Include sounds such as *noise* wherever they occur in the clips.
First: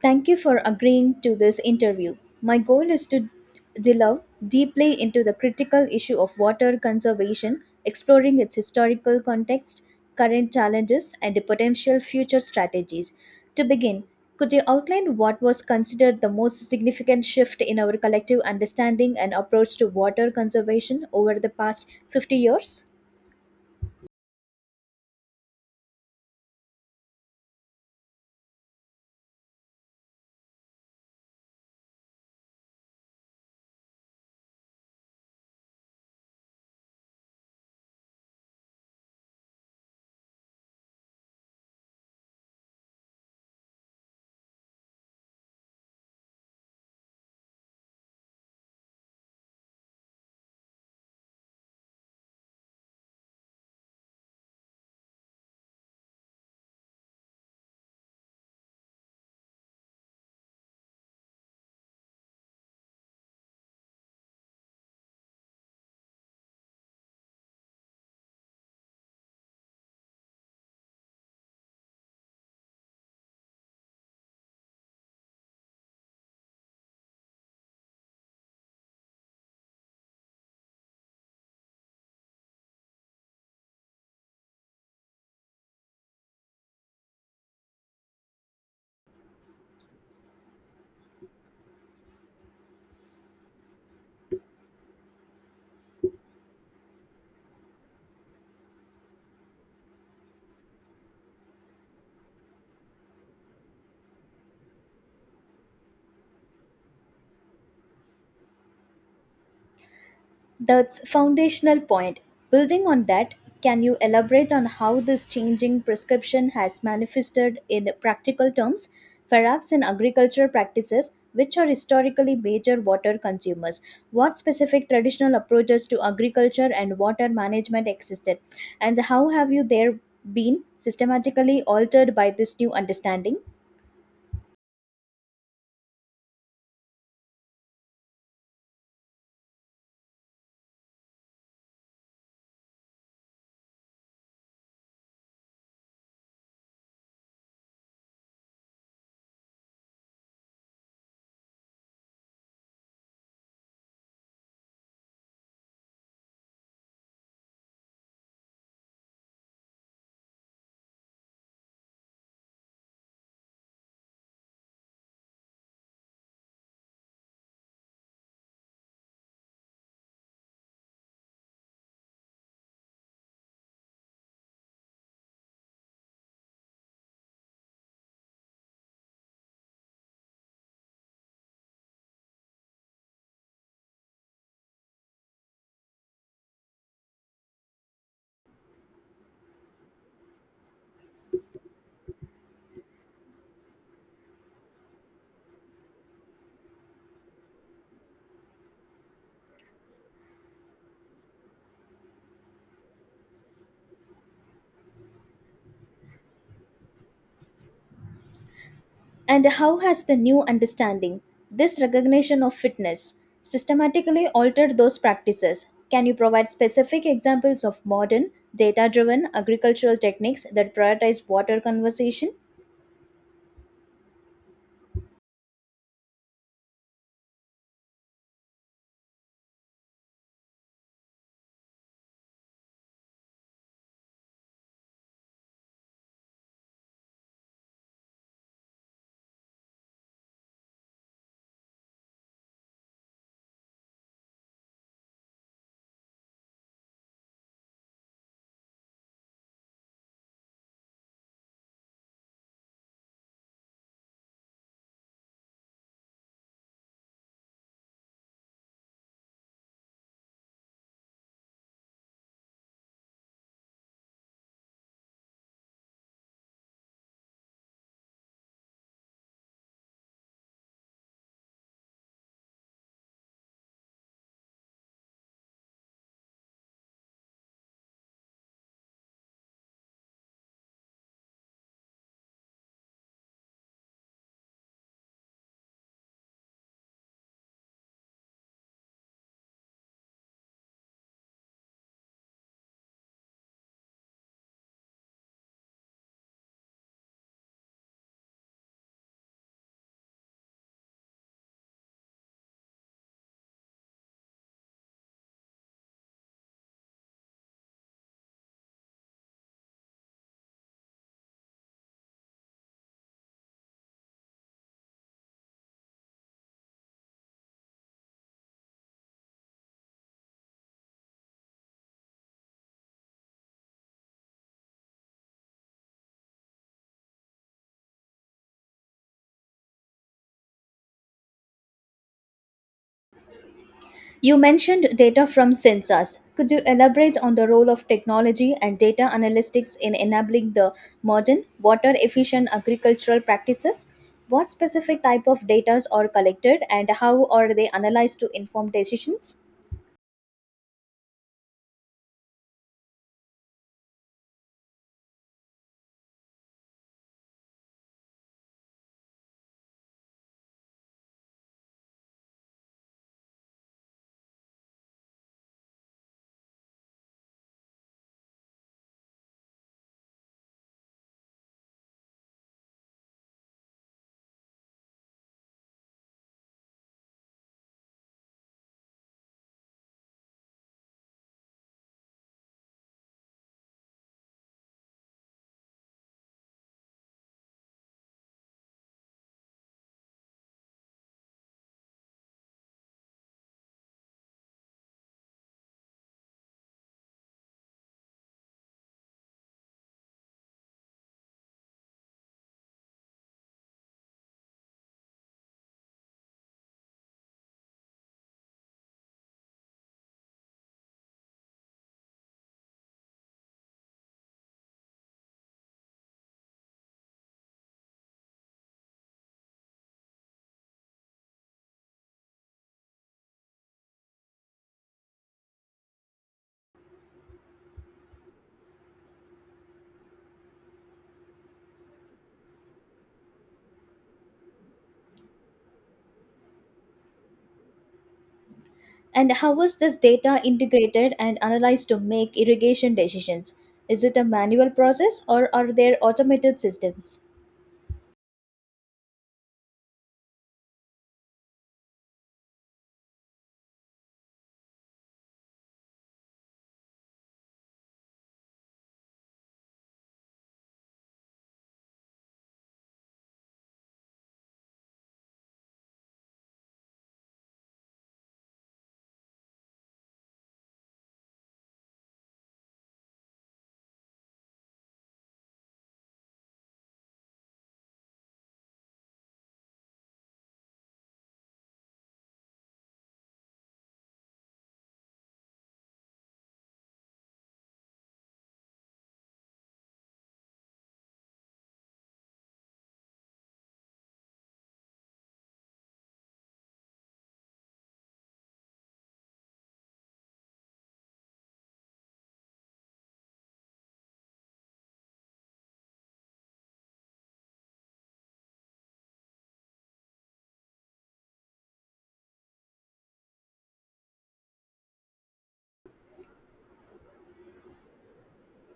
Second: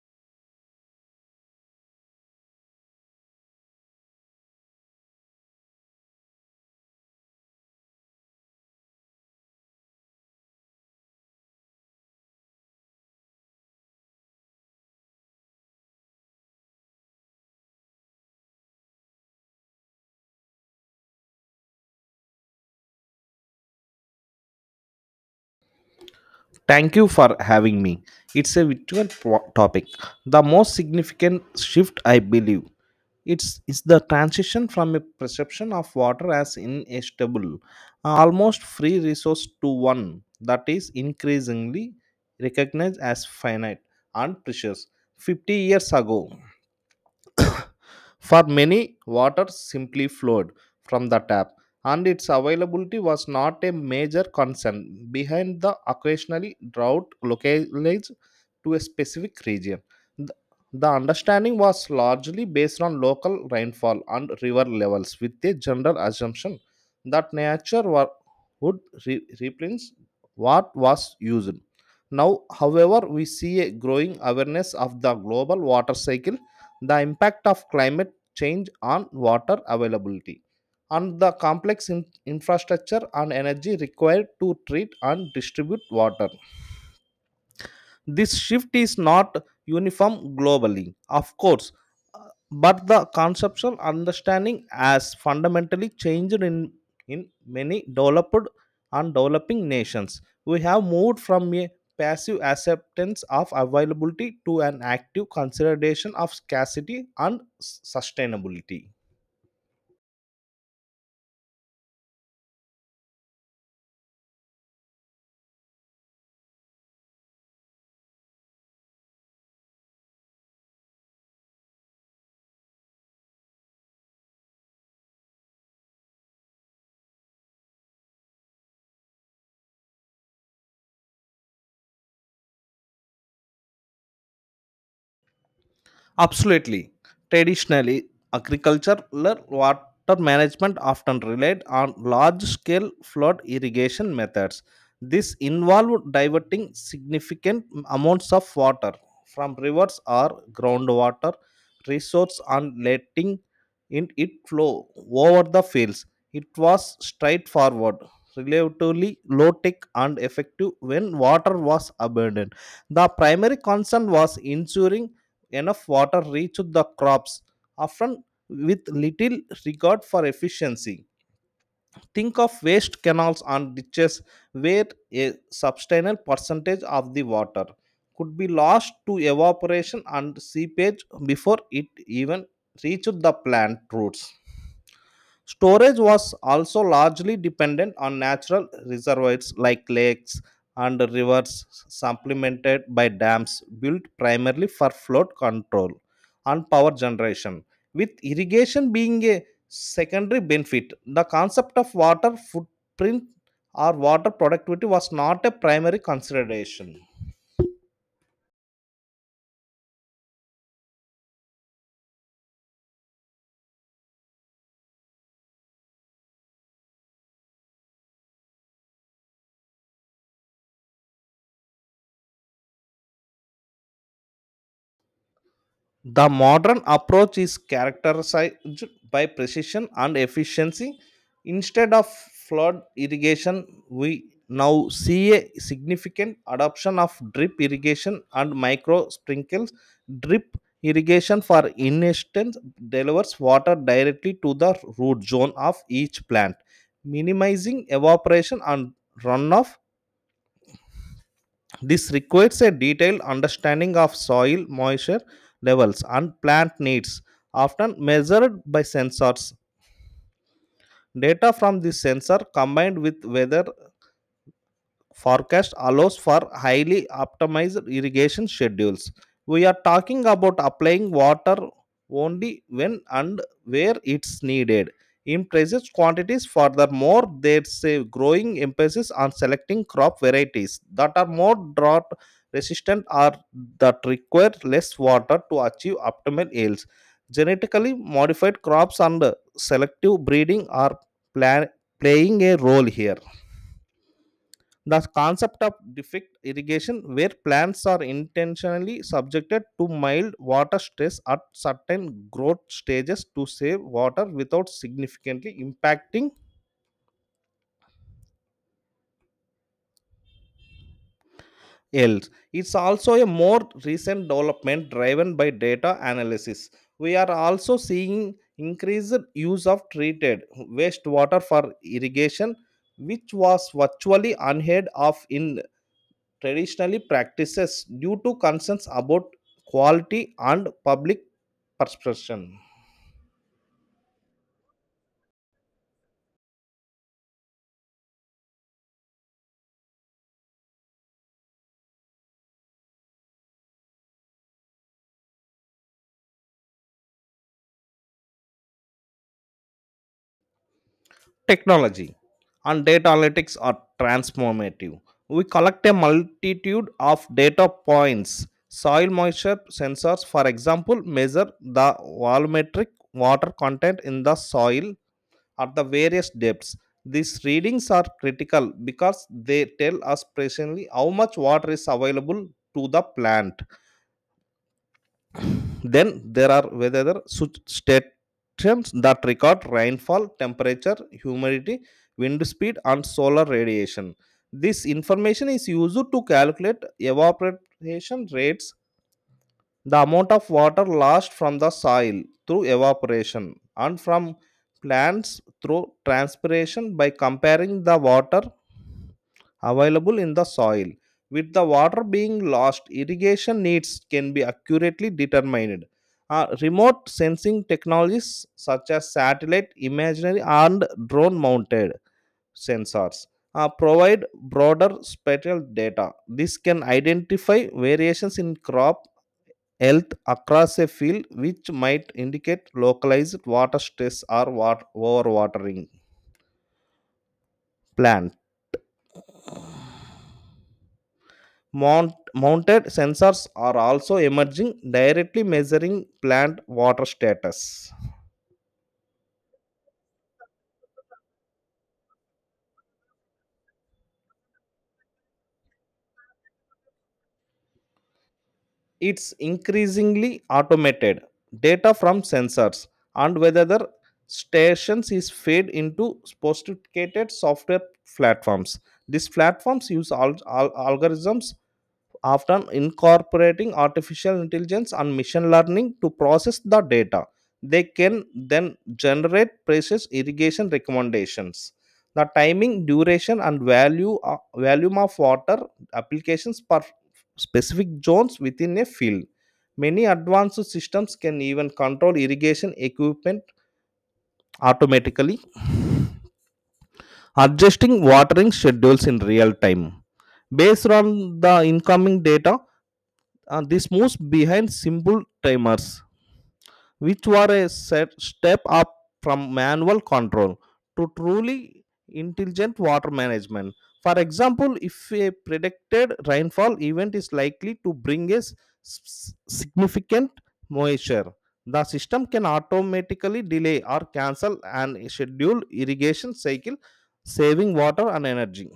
Thank you for agreeing to this interview. My goal is to delve deeply into the critical issue of water conservation, exploring its historical context, current challenges, and the potential future strategies. To begin, could you outline what was considered the most significant shift in our collective understanding and approach to water conservation over the past 50 years? Thank you for having me. It's a virtual topic. The most significant shift, I believe, it's is the transition from a perception of water as inestable, almost free resource to one that is increasingly recognized as finite and precious. 50 years ago. *coughs* For many, water simply flowed from the tap, and its availability was not a major concern behind the occasionally drought localized to a specific region. The the understanding was largely based on local rainfall and river levels, with a general assumption that would replenish what was used. Now, however, we see a growing awareness of the global water cycle, the impact of climate change on water availability and the complex infrastructure and energy required to treat and distribute water. This shift is not uniform globally, of course, uh, but the conceptual understanding has fundamentally changed in many developed and developing nations. We have moved from a passive acceptance of availability to an active consideration of scarcity and sustainability. That's foundational point. Building on that, can you elaborate on how this changing prescription has manifested in practical terms, perhaps in agricultural practices, which are historically major water consumers? What specific traditional approaches to agriculture and water management existed, and how have you there been systematically altered by this new understanding? Absolutely. Traditionally, agricultural water management often relied on large scale flood irrigation methods. This involved diverting significant amounts of water from rivers or groundwater resources and letting in it flow over the fields. It was straightforward, relatively low tech, and effective when water was abundant. The primary concern was ensuring enough water reached the crops, often with little regard for efficiency. Think of waste canals and ditches where a substantial percentage of the water could be lost to evaporation and seepage before it even reached the plant roots. Storage was also largely dependent on natural reservoirs like lakes and rivers, supplemented by dams built primarily for flood control and power generation, with irrigation being a secondary benefit. The concept of water footprint or water productivity was not a primary consideration. And how has the new understanding, this recognition of fitness, systematically altered those practices? Can you provide specific examples of modern, data driven agricultural techniques that prioritize water conservation? The modern approach is characterized by precision and efficiency. Instead of flood irrigation, we now see a significant adoption of drip irrigation and micro sprinkles. Drip irrigation, for instance, delivers water directly to the root zone of each plant, minimizing evaporation and runoff. This requires a detailed understanding of soil moisture levels and plant needs, often measured by sensors. Data from this sensor combined with weather forecast allows for highly optimized irrigation schedules. We are talking about applying water only when and where it's needed. In precise quantities, furthermore, there's a growing emphasis on selecting crop varieties that are more drought resistant or that require less water to achieve optimal yields. Genetically modified crops and selective breeding are pla- playing a role here. The concept of defect irrigation, where plants are intentionally subjected to mild water stress at certain growth stages to save water without significantly impacting yields. It's also a more recent development driven by data analysis. We are also seeing increased use of treated wastewater for irrigation, which was virtually unheard of in traditionally practices due to concerns about quality and public perception. You mentioned data from sensors. Could you elaborate on the role of technology and data analytics in enabling the modern, water efficient agricultural practices? What specific type of data are collected and how are they analyzed to inform decisions? Technology and data analytics are transformative. We collect a multitude of data points. Soil moisture sensors, for example, measure the volumetric water content in the soil at the various depths. These readings are critical because they tell us precisely how much water is available to the plant. Then there are weather such stations that record rainfall, temperature, humidity, wind speed, and solar radiation. This information is used to calculate evaporation rates, the amount of water lost from the soil through evaporation and from plants through transpiration. By comparing the water available in the soil with the water being lost, irrigation needs can be accurately determined. Remote sensing technologies such as satellite imaginary and drone mounted sensors provide broader spatial data. This can identify variations in crop health across a field, which might indicate localized water stress or water overwatering. Plant mounted sensors are also emerging, directly measuring plant water status. And how was this data integrated and analyzed to make irrigation decisions? Is it a manual process or are there automated systems? It's increasingly automated. Data from sensors and weather stations is fed into sophisticated software platforms. These platforms use algorithms. After incorporating artificial intelligence and machine learning to process the data, they can then generate precise irrigation recommendations. The timing, duration, and value volume of water applications per specific zones within a field. Many advanced systems can even control irrigation equipment automatically, adjusting watering schedules in real time based on the incoming data. This moves behind simple timers, which were a set step up from manual control to truly intelligent water management. For example, if a predicted rainfall event is likely to bring a significant moisture, the system can automatically delay or cancel an scheduled irrigation cycle, saving water and energy.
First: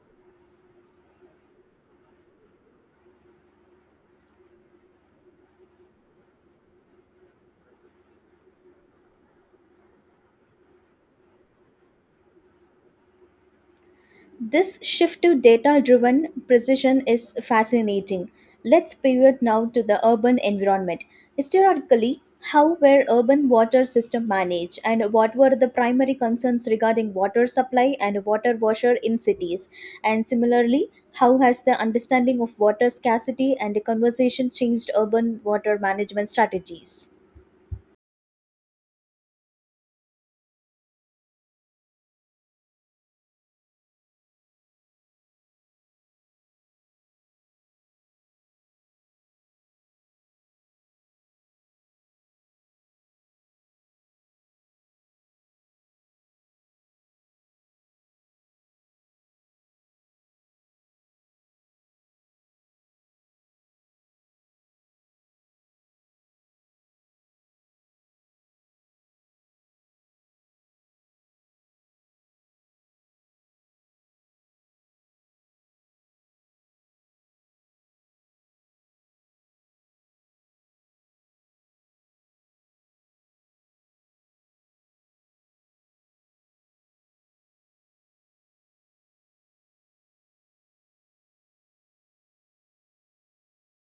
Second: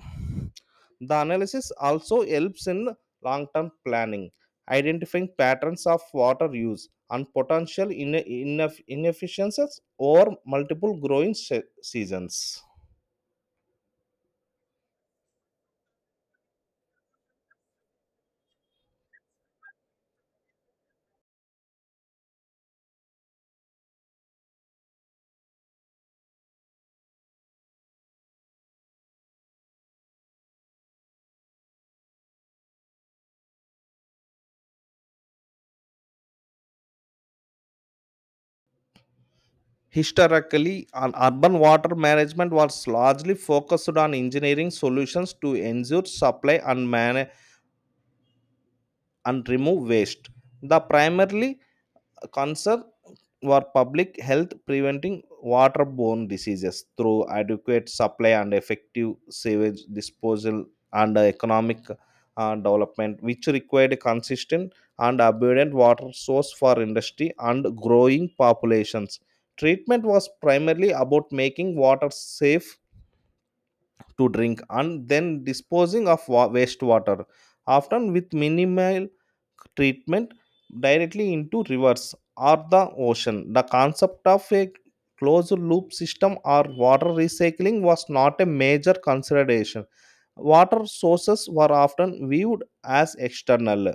The analysis also helps in long term planning, identifying patterns of water use and potential inefficiencies over multiple growing seasons. This shift to data driven precision is fascinating. Let's pivot now to the urban environment. Historically, how were urban water systems managed and what were the primary concerns regarding water supply and water washer in cities? And similarly, how has the understanding of water scarcity and the conversation changed urban water management strategies? Historically, an urban water management was largely focused on engineering solutions to ensure supply and remove waste. The primarily concern for public health preventing waterborne diseases through adequate supply and effective sewage disposal and economic development, which required a consistent and abundant water source for industry and growing populations. Treatment was primarily about making water safe to drink and then disposing of wastewater, often with minimal treatment directly into rivers or the ocean. The concept of a closed loop system or water recycling was not a major consideration. Water sources were often viewed as external,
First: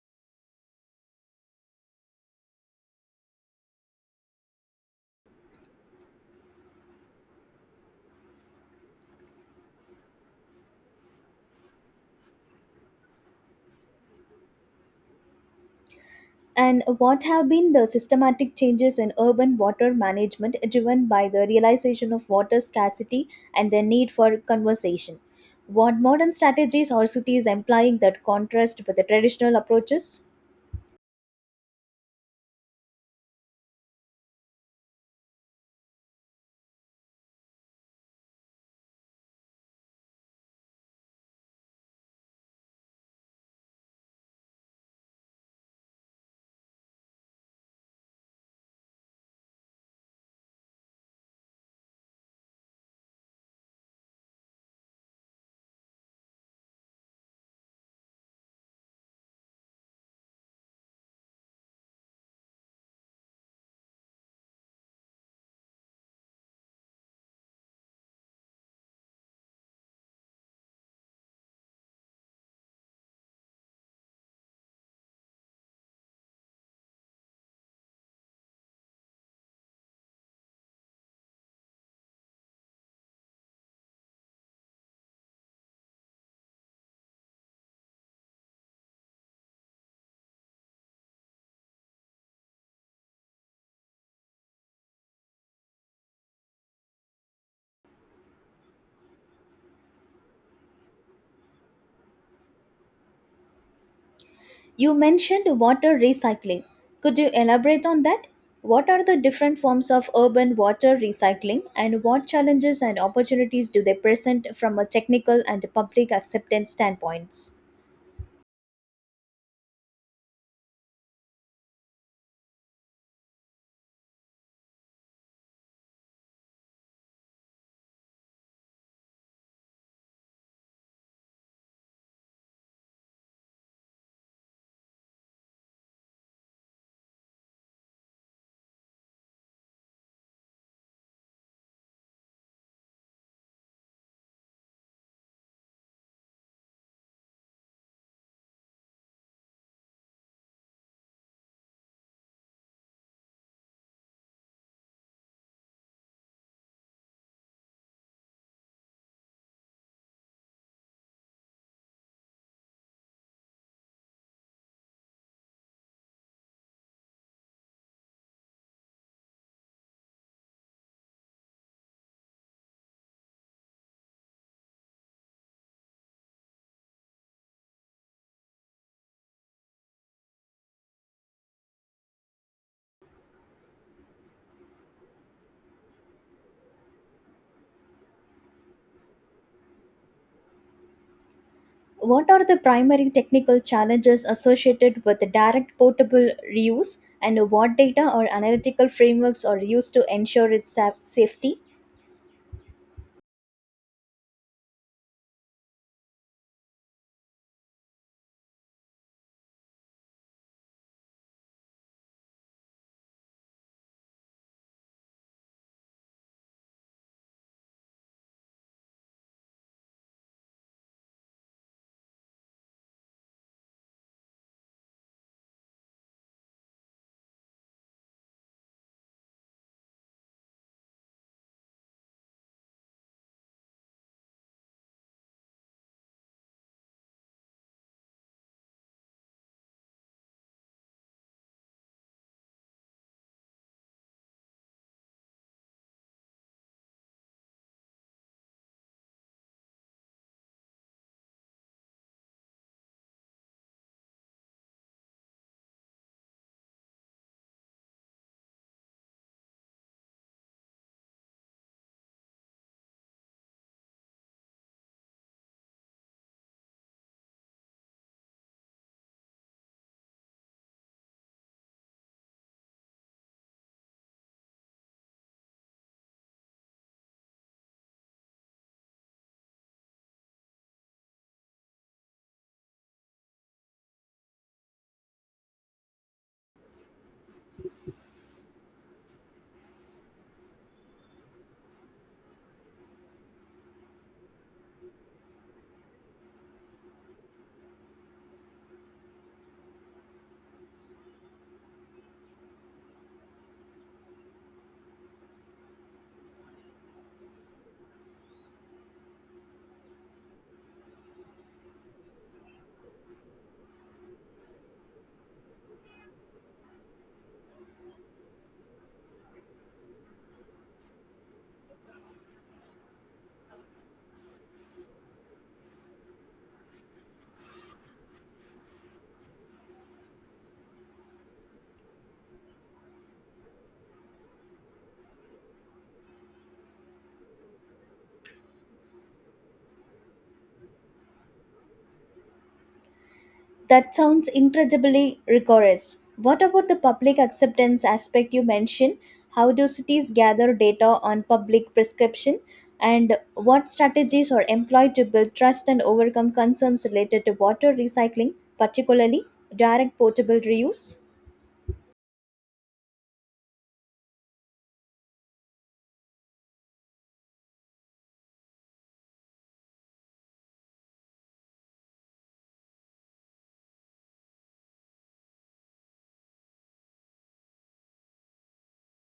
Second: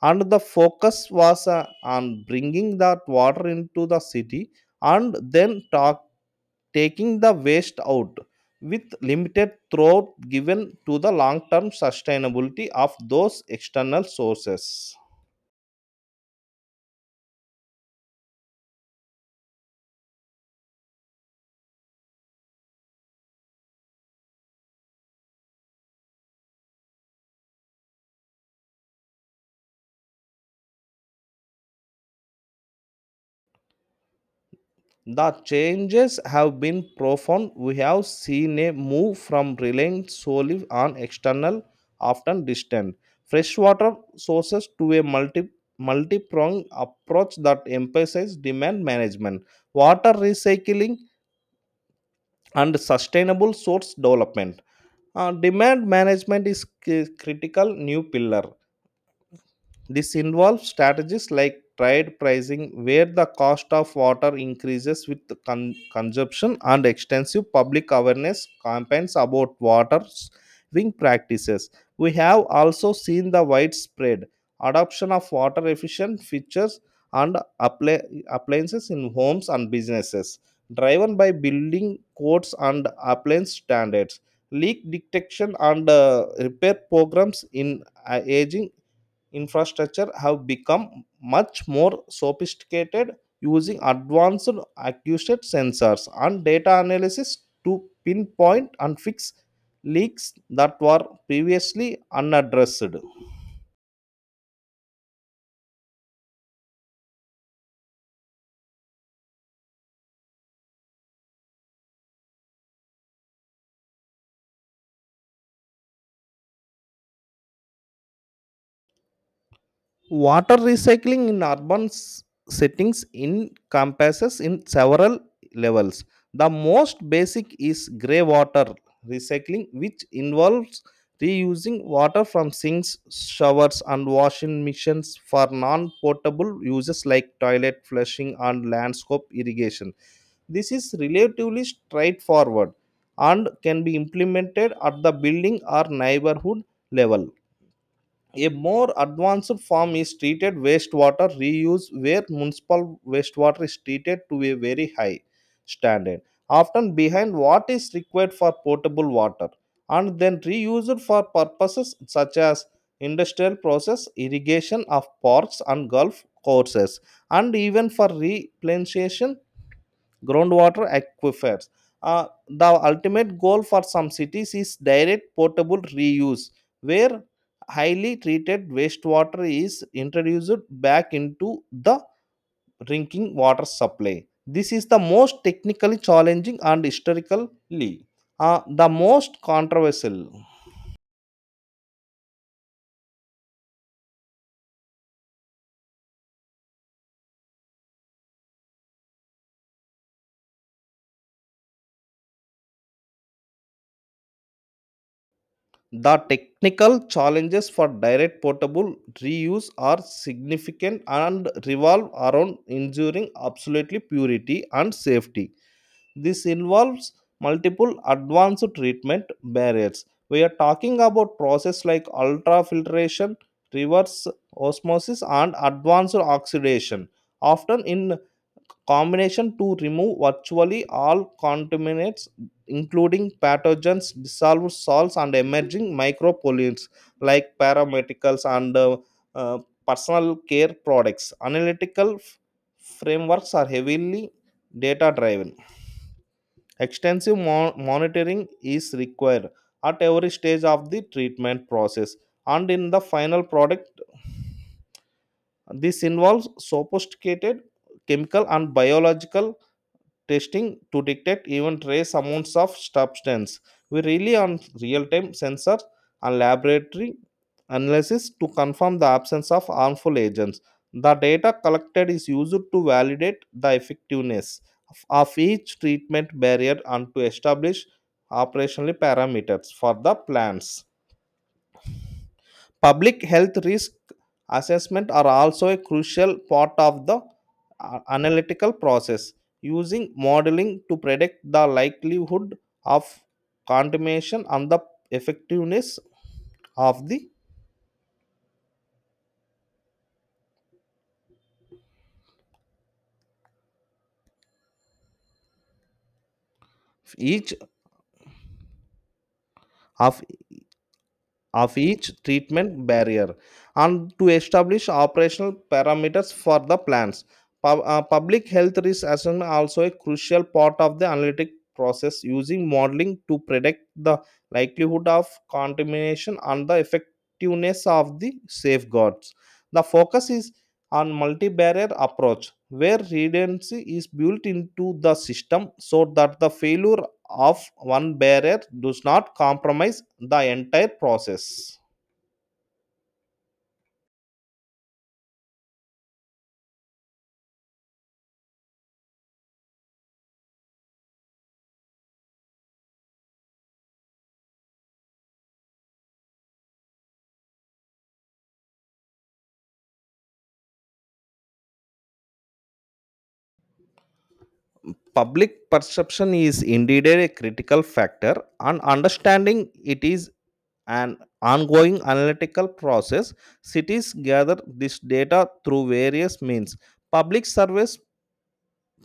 and the focus was on bringing that water into the city and then talk taking the waste out with limited thought given to the long term sustainability of those external sources. And what have been the systematic changes in urban water management driven by the realization of water scarcity and the need for conservation? What modern strategies or cities employing that contrast with the traditional approaches? The changes have been profound. We have seen a move from relying solely on external, often distant, freshwater sources to a multi pronged approach that emphasizes demand management, water recycling, and sustainable source development. Demand management is critical new pillar. This involves strategies like trade pricing, where the cost of water increases with consumption, and extensive public awareness campaigns about water saving practices. We have also seen the widespread adoption of water efficient features and appliances in homes and businesses, driven by building codes and appliance standards. Leak detection and repair programs in aging infrastructure have become much more sophisticated, using advanced acoustic sensors and data analysis to pinpoint and fix leaks that were previously unaddressed. You mentioned water recycling. Could you elaborate on that? What are the different forms of urban water recycling and what challenges and opportunities do they present from a technical and public acceptance standpoints? Water recycling in urban settings encompasses in several levels. The most basic is grey water recycling, which involves reusing water from sinks, showers, and washing machines for non potable uses like toilet flushing and landscape irrigation. This is relatively straightforward and can be implemented at the building or neighborhood level. A more advanced form is treated wastewater reuse, where municipal wastewater is treated to a very high standard, often behind what is required for potable water, and then reused for purposes such as industrial process, irrigation of parks and golf courses, and even for replenishing groundwater aquifers. The ultimate goal for some cities is direct potable reuse, where highly treated wastewater is introduced back into the drinking water supply. This is the most technically challenging and historically the most controversial. What are the primary technical challenges associated with direct portable reuse, and what data or analytical frameworks are used to ensure its safety? The technical challenges for direct potable reuse are significant and revolve around ensuring absolutely purity and safety. This involves multiple advanced treatment barriers. We are talking about processes like ultrafiltration, reverse osmosis, and advanced oxidation, often in combination to remove virtually all contaminants, including pathogens, dissolved salts, and emerging micropollutants like paramedicals and uh, personal care products. Analytical frameworks are heavily data driven. Extensive monitoring is required at every stage of the treatment process and in the final product. This involves sophisticated chemical and biological testing to detect even trace amounts of substance. We rely on real time sensors and laboratory analysis to confirm the absence of harmful agents. The data collected is used to validate the effectiveness of each treatment barrier and to establish operational parameters for the plants. Public health risk assessment are also a crucial part of the analytical process, using modeling to predict the likelihood of contamination and the effectiveness of the each of of each treatment barrier and to establish operational parameters for the plans. Public health risk assessment also a crucial part of the analytic process using modeling to predict the likelihood of contamination and the effectiveness of the safeguards. The focus is on multi-barrier approach where redundancy is built into the system so that the failure of one barrier does not compromise the entire process. That sounds incredibly rigorous. What about the public acceptance aspect you mentioned? How do cities gather data on public prescription? And what strategies are employed to build trust and overcome concerns related to water recycling, particularly direct portable reuse? Public perception is indeed a critical factor, and understanding it is an ongoing analytical process. Cities gather this data through various means: public surveys,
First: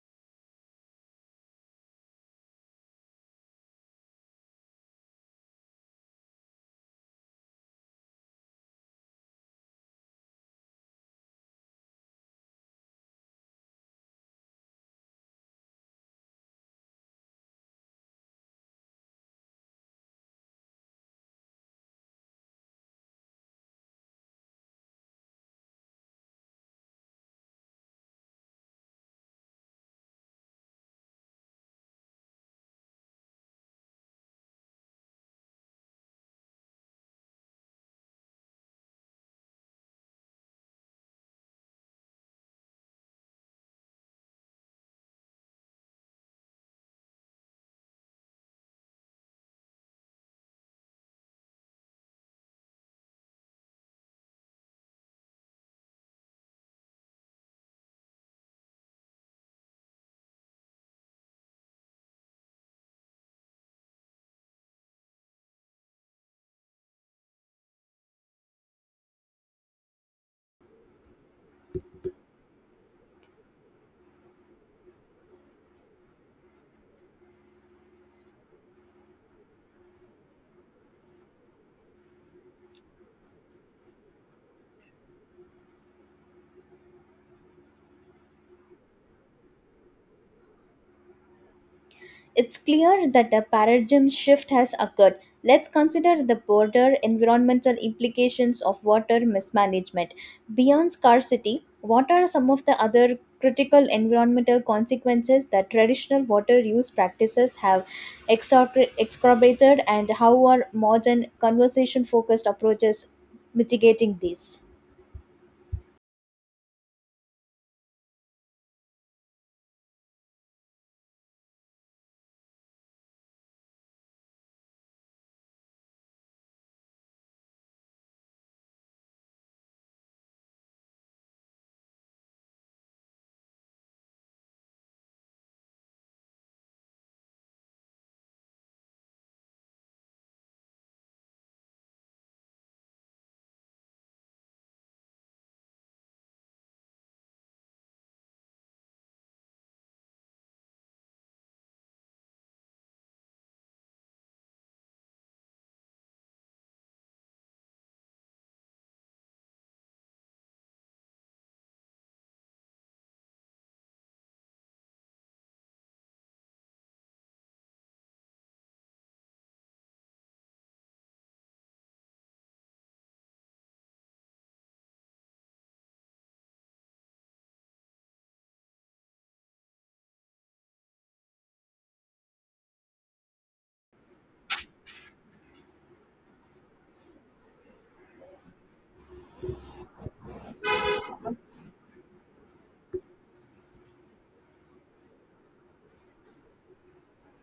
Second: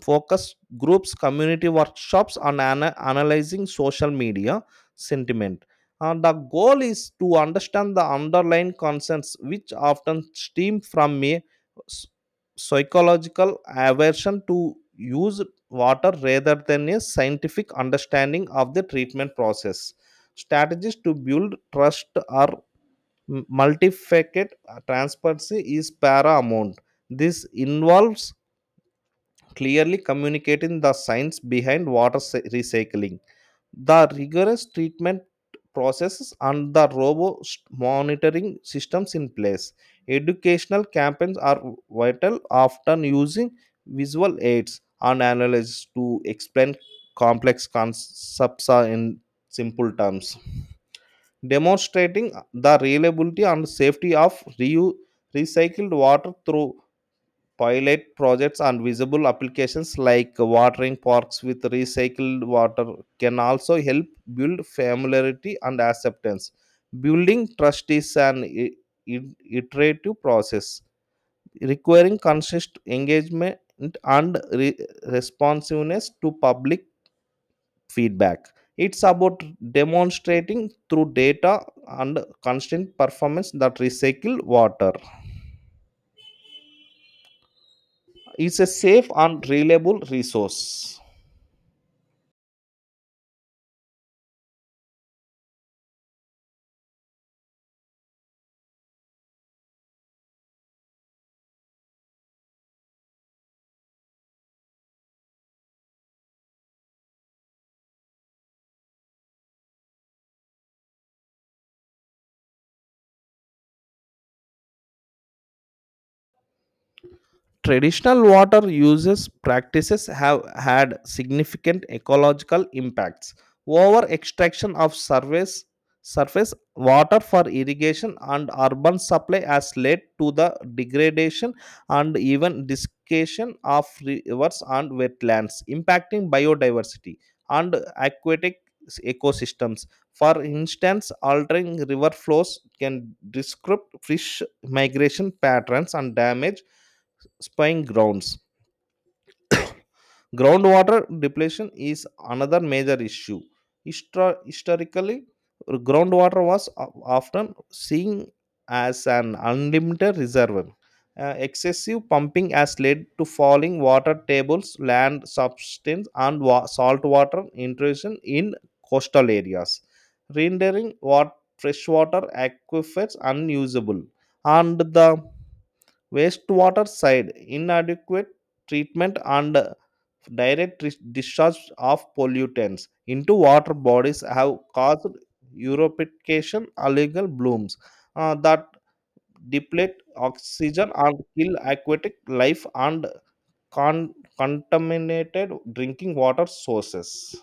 focus groups, community workshops on analyzing social media sentiment. And the goal is to understand the underlying concerns, which often stem from a s- psychological aversion to use water rather than a scientific understanding of the treatment process. Strategies to build trust are multifaceted. Transparency is paramount. This involves clearly communicating the science behind recycling, the rigorous treatment processes, and the robust monitoring systems in place. Educational campaigns are vital, often using visual aids and analysis to explain complex concepts in simple terms, demonstrating the reliability and safety of recycled water through pilot projects and visible applications like watering parks with recycled water can also help build familiarity and acceptance. Building trust is an iterative process requiring consistent engagement and responsiveness to public feedback. It's about demonstrating through data and constant performance that recycled water is a safe and reliable resource. It's clear that a paradigm shift has occurred. Let's consider the broader environmental implications of water mismanagement. Beyond scarcity, what are some of the other critical environmental consequences that traditional water use practices have exacerbated, and how are modern conservation focused approaches mitigating these? Traditional water uses practices have had significant ecological impacts. Over extraction of surface water for irrigation and urban supply has led to the degradation and even discation of rivers and wetlands, impacting biodiversity and aquatic ecosystems. For instance, altering river flows can disrupt fish migration patterns and damage spying grounds. Groundwater depletion is another major issue. Historically, groundwater was often seen as an unlimited reservoir. Excessive pumping has led to falling water tables, land substance, and saltwater intrusion in coastal areas, rendering freshwater aquifers unusable. And the wastewater side, inadequate treatment and direct discharge of pollutants into water bodies have caused Europication algal blooms that deplete oxygen and kill aquatic life and con- contaminated drinking water sources.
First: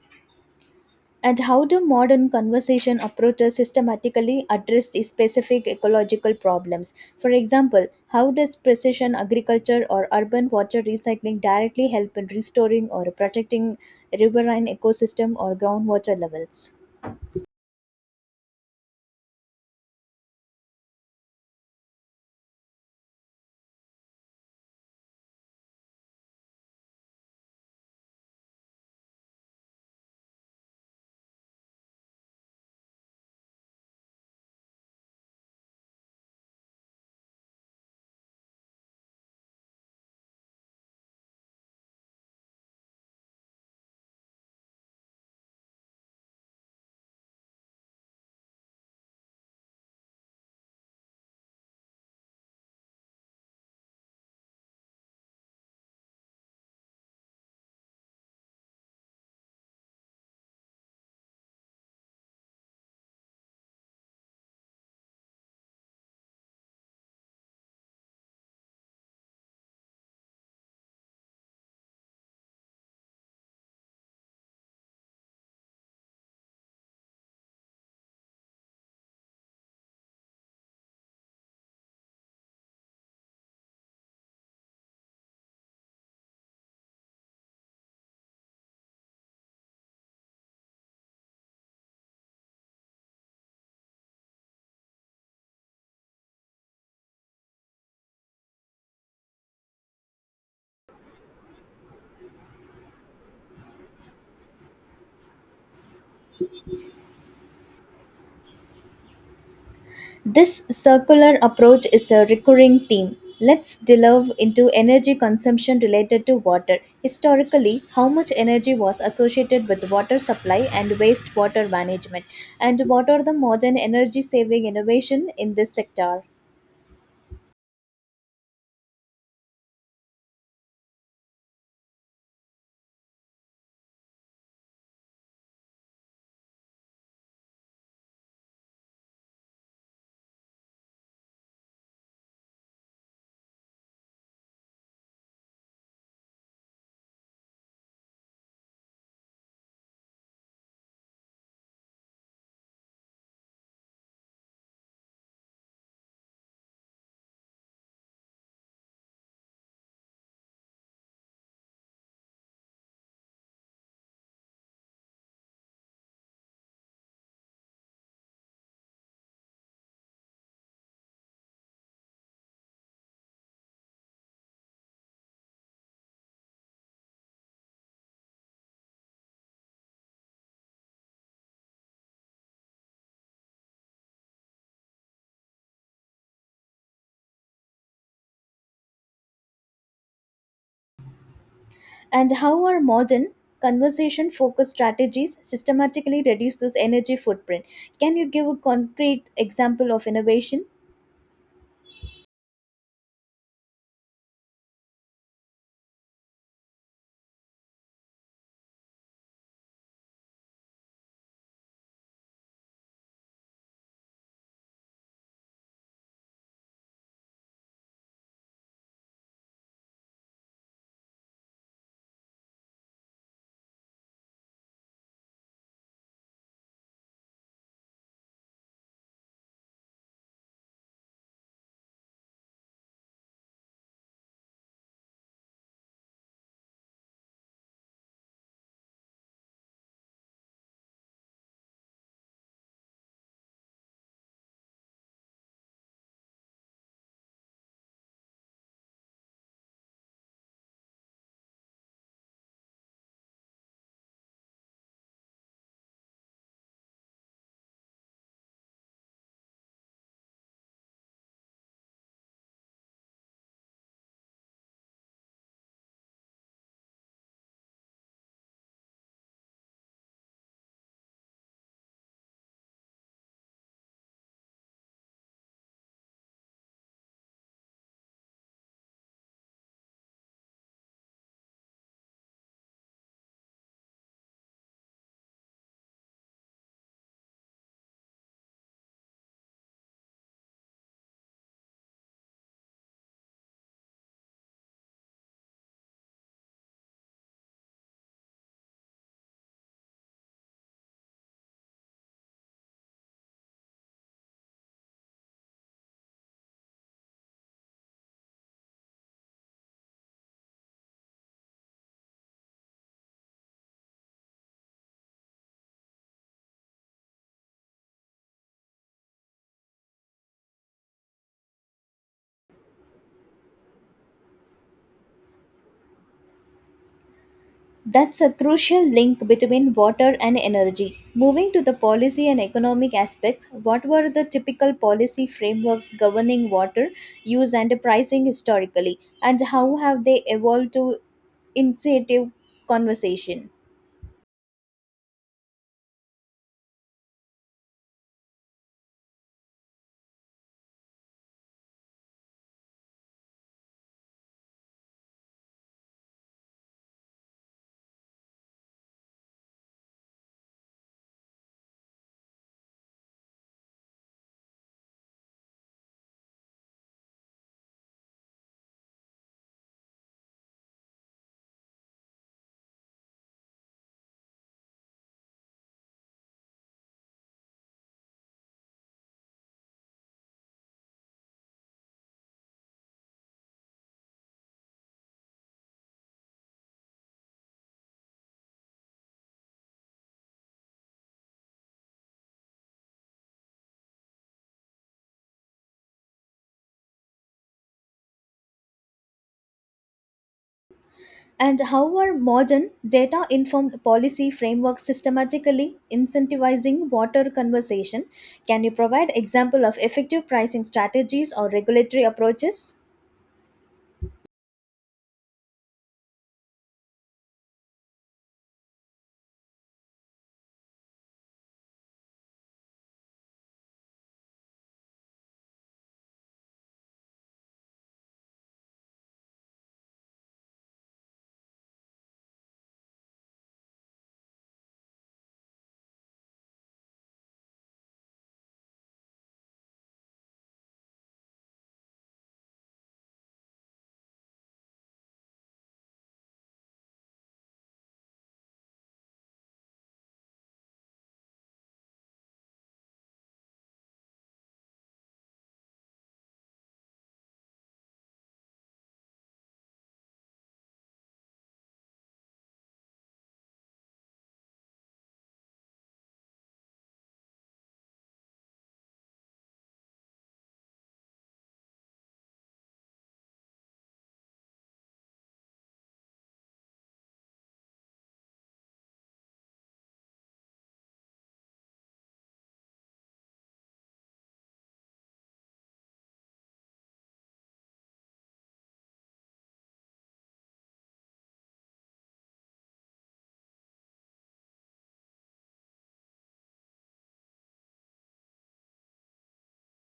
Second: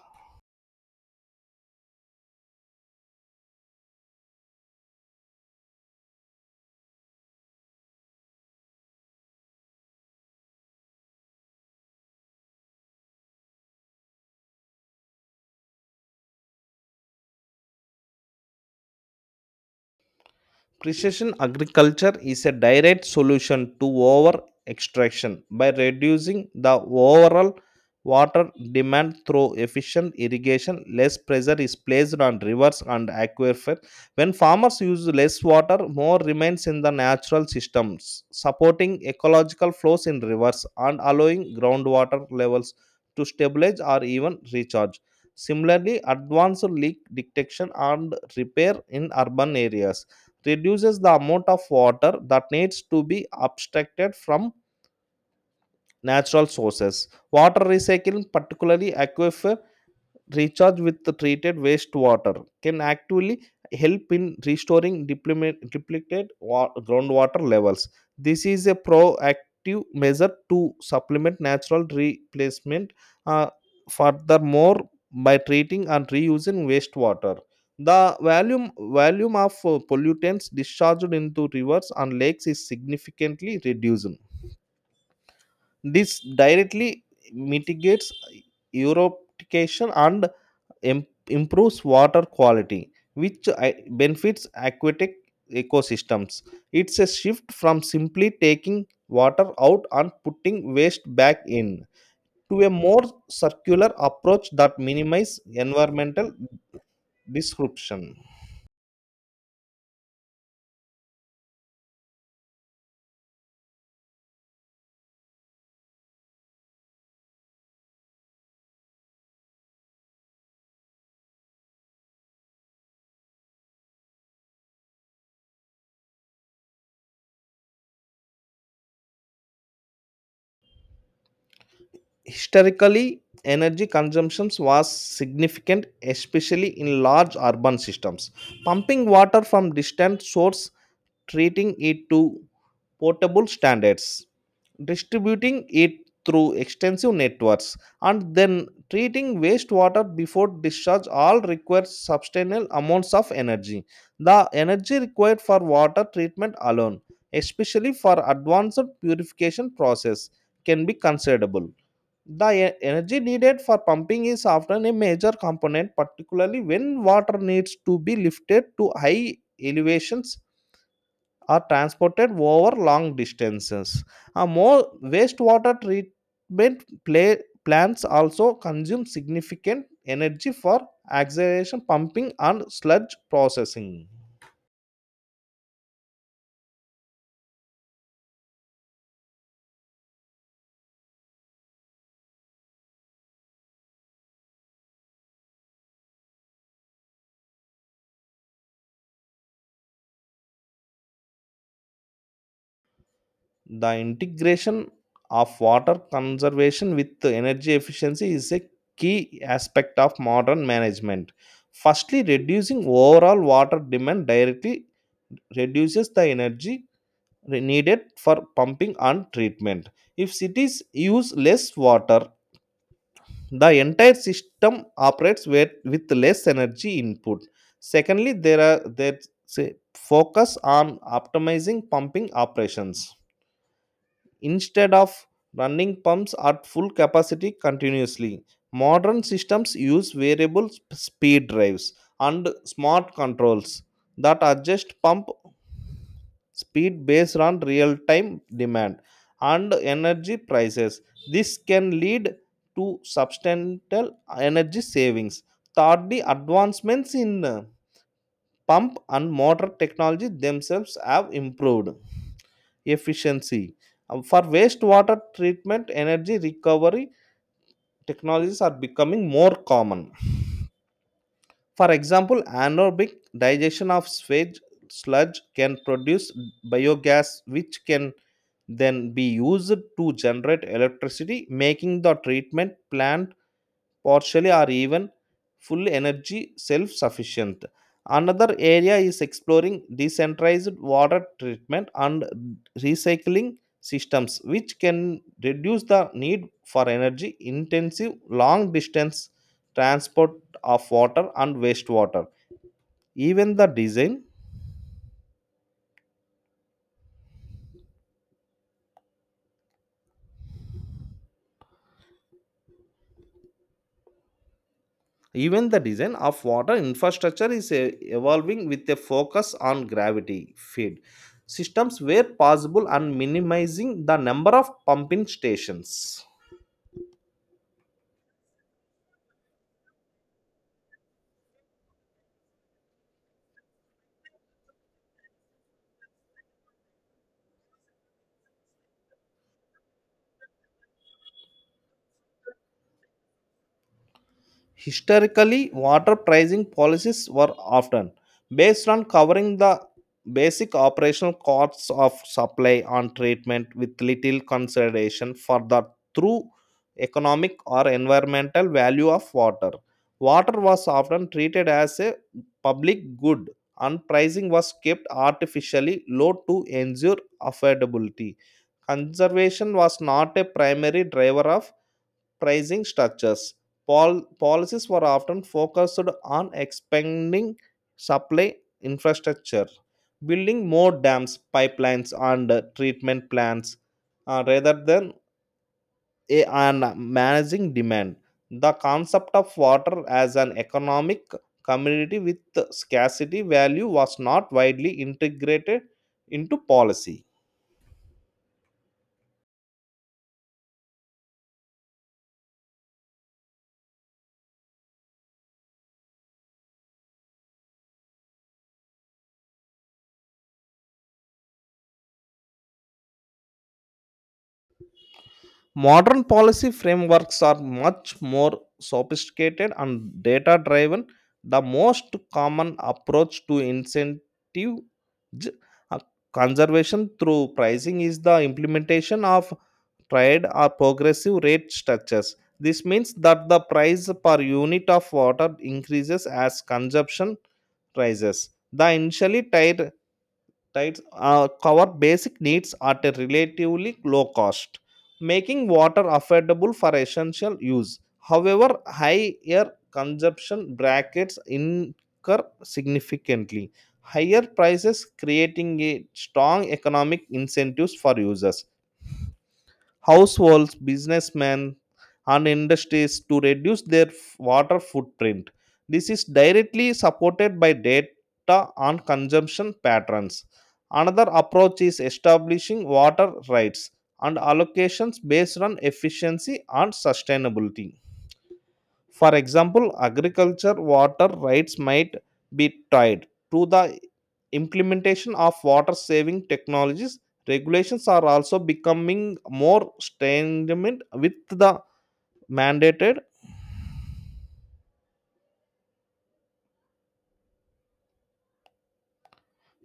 And how do modern conversation approaches systematically address the specific ecological problems? For example, how does precision agriculture or urban water recycling directly help in restoring or protecting riverine ecosystem or groundwater levels? Precision agriculture is a direct solution to over extraction by reducing the overall water demand through efficient irrigation. Less pressure is placed on rivers and aquifers. When farmers use less water, more remains in the natural systems, supporting ecological flows in rivers and allowing groundwater levels to stabilize or even recharge. Similarly, advanced leak detection and repair in urban areas reduces the amount of water that needs to be abstracted from natural sources. Water recycling, particularly aquifer recharge with the treated wastewater, can actually help in restoring depleted groundwater levels. This is a proactive measure to supplement natural replacement. Uh, furthermore, by treating and reusing wastewater, the volume of pollutants discharged into rivers and lakes is significantly reduced. This directly mitigates eutrophication and em- improves water quality, which benefits aquatic ecosystems. It's a shift from simply taking water out and putting waste back in to a more circular approach that minimizes environmental disruption. This circular approach is a recurring theme. Let's delve into energy consumption related to water. Historically, how much energy was associated with water supply and wastewater management, and what are the modern energy saving innovation in this sector? Historically, energy consumption was significant, especially in large urban systems. Pumping water from distant sources, treating it to portable standards, distributing it through extensive networks, and then treating wastewater before discharge all require substantial amounts of energy. The energy required for water treatment alone, especially for advanced purification process, can be considerable. The energy needed for pumping is often a major component, particularly when water needs to be lifted to high elevations are transported over long distances. More wastewater treatment plants also consume significant energy for acceleration pumping and sludge processing. And how are modern conversation focused strategies systematically reduce this energy footprint? Can you give a concrete example of innovation? The integration of water conservation with the energy efficiency is a key aspect of modern management. Firstly, reducing overall water demand directly reduces the energy needed for pumping and treatment. If cities use less water, the entire system operates with less energy input. Secondly, there say focus on optimizing pumping operations instead of running pumps at full capacity continuously. Modern systems use variable speed drives and smart controls that adjust pump speed based on real time demand and energy prices. This can lead to substantial energy savings. Thirdly, advancements in pump and motor technology themselves have improved efficiency. For wastewater treatment, energy recovery technologies are becoming more common. For example, anaerobic digestion of sewage sludge can produce biogas, which can then be used to generate electricity, making the treatment plant partially or even full energy self sufficient. Another area is exploring decentralized water treatment and recycling systems, which can reduce the need for energy intensive long distance transport of water and wastewater. Even the design Even the design of water infrastructure is evolving with a focus on gravity feed systems where possible and minimizing the number of pumping stations. That's a crucial link between water and energy. Moving to the policy and economic aspects, what were the typical policy frameworks governing water use and pricing historically, and how have they evolved to initiative conversation? Historically, water pricing policies were often based on covering the basic operational costs of supply and treatment with little consideration for the true economic or environmental value of water. Water was often treated as a public good and pricing was kept artificially low to ensure affordability. Conservation was not a primary driver of pricing structures. Policies were often focused on expanding supply infrastructure, building more dams, pipelines, and treatment plants, rather than and managing demand. The concept of water as an economic community with scarcity value was not widely integrated into policy. And how are modern data informed policy frameworks systematically incentivizing water conversation? Can you provide example of effective pricing strategies or regulatory approaches? Modern policy frameworks are much more sophisticated and data driven. The most common approach to incentive j- uh, conservation through pricing is the implementation of triad or progressive rate structures. This means that the price per unit of water increases as consumption rises. The initially tied right cover basic needs at a relatively low cost, making water affordable for essential use. However, higher consumption brackets incur significantly higher prices, creating a strong economic incentives for users, households, businessmen, and industries to reduce their water footprint. This is directly supported by data on consumption patterns. Another approach is establishing water rights and allocations based on efficiency and sustainability. For example, agriculture water rights might be tied to the implementation of water saving technologies. Regulations are also becoming more stringent, with the mandated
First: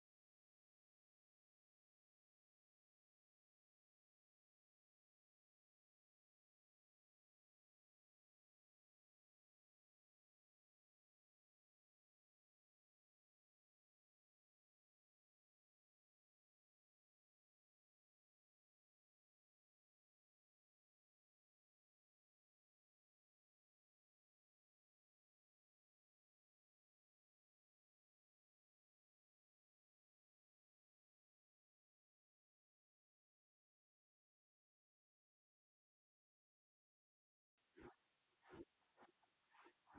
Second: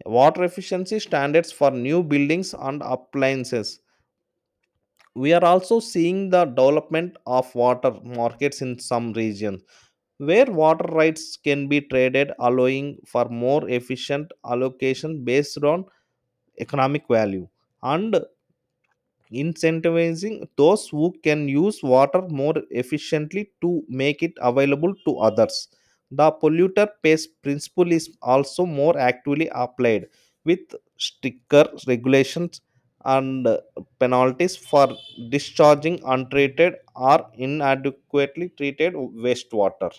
water efficiency standards for new buildings and appliances. We are also seeing the development of water markets in some regions, where water rights can be traded, allowing for more efficient allocation based on economic value and incentivizing those who can use water more efficiently to make it available to others. The polluter pays principle is also more actively applied with stricter regulations and penalties for discharging untreated or inadequately treated wastewater.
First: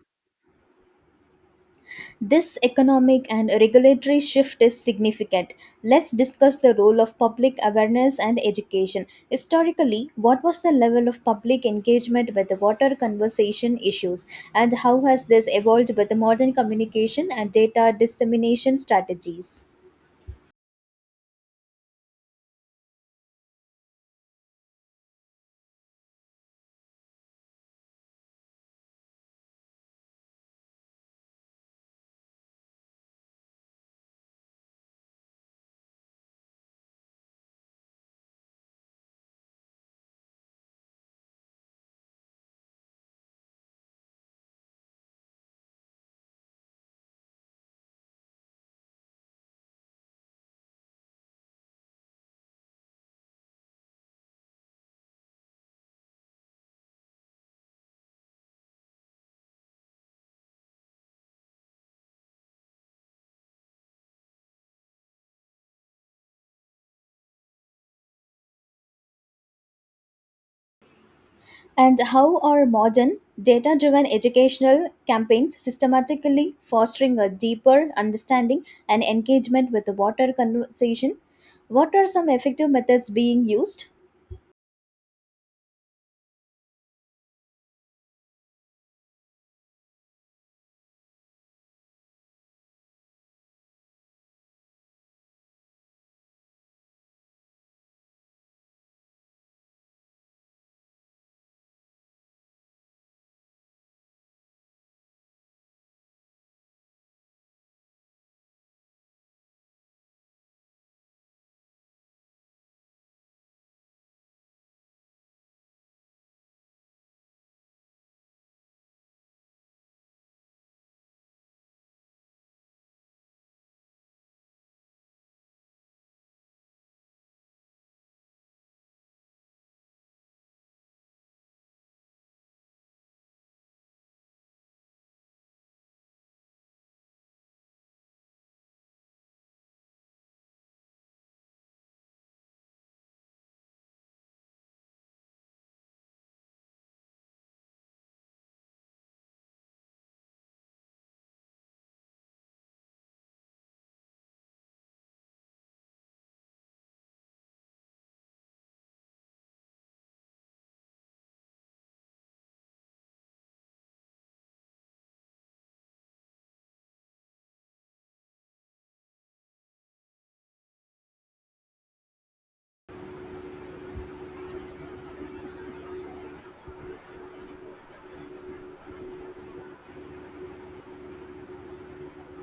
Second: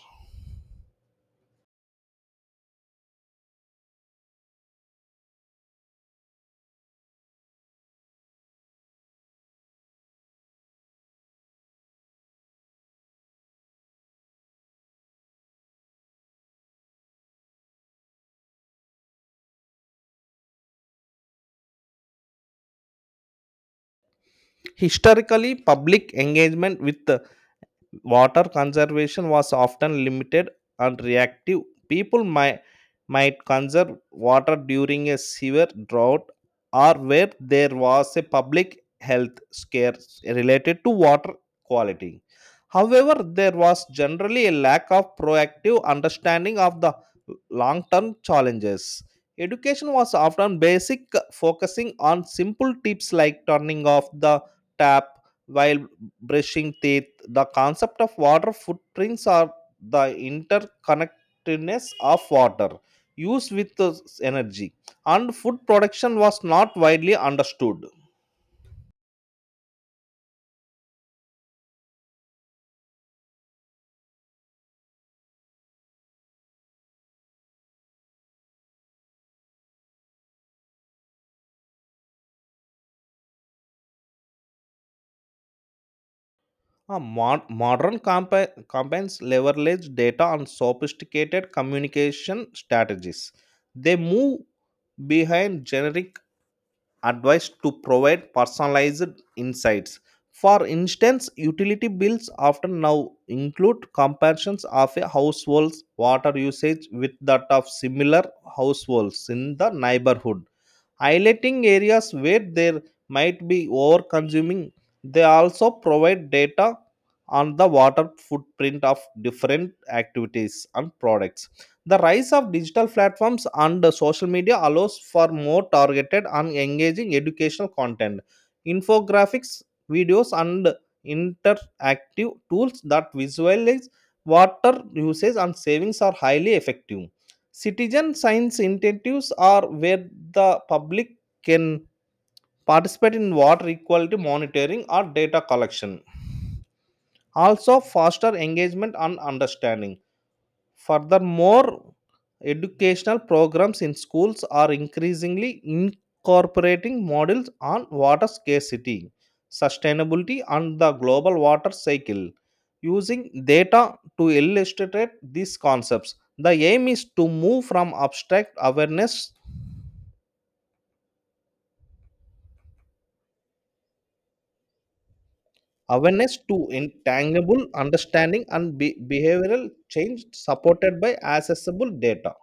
This economic and regulatory shift is significant. Let's discuss the role of public awareness and education. Historically, what was the level of public engagement with the water conservation issues, and how has this evolved with the modern communication and data dissemination strategies? Historically, public engagement with water conservation was often limited and reactive. People might, might conserve water during a severe drought or where there was a public health scare related to water quality. However, there was generally a lack of proactive understanding of the long term challenges. Education was often basic, focusing on simple tips like turning off the tap while brushing teeth. The concept of water footprints are the interconnectedness of water used with the energy, and food production was not widely understood. And how are modern data driven educational campaigns systematically fostering a deeper understanding and engagement with the water conservation? What are some effective methods being used? Modern campaigns leverage data and sophisticated communication strategies. They move behind generic advice to provide personalized insights. For instance, utility bills often now include comparisons of a household's water usage with that of similar households in the neighborhood, highlighting areas where there might be over consuming. They also provide data on the water footprint of different activities and products. The rise of digital platforms and social media allows for more targeted and engaging educational content. Infographics, videos, and interactive tools that visualize water usage and savings are highly effective. Citizen science initiatives, are where the public can participate in water equality monitoring or data collection, also foster engagement and understanding. Furthermore, educational programs in schools are increasingly incorporating models on water scarcity, sustainability, and the global water cycle, using data to illustrate these concepts. The aim is to move from abstract awareness to intangible understanding and behavioral change supported by accessible data.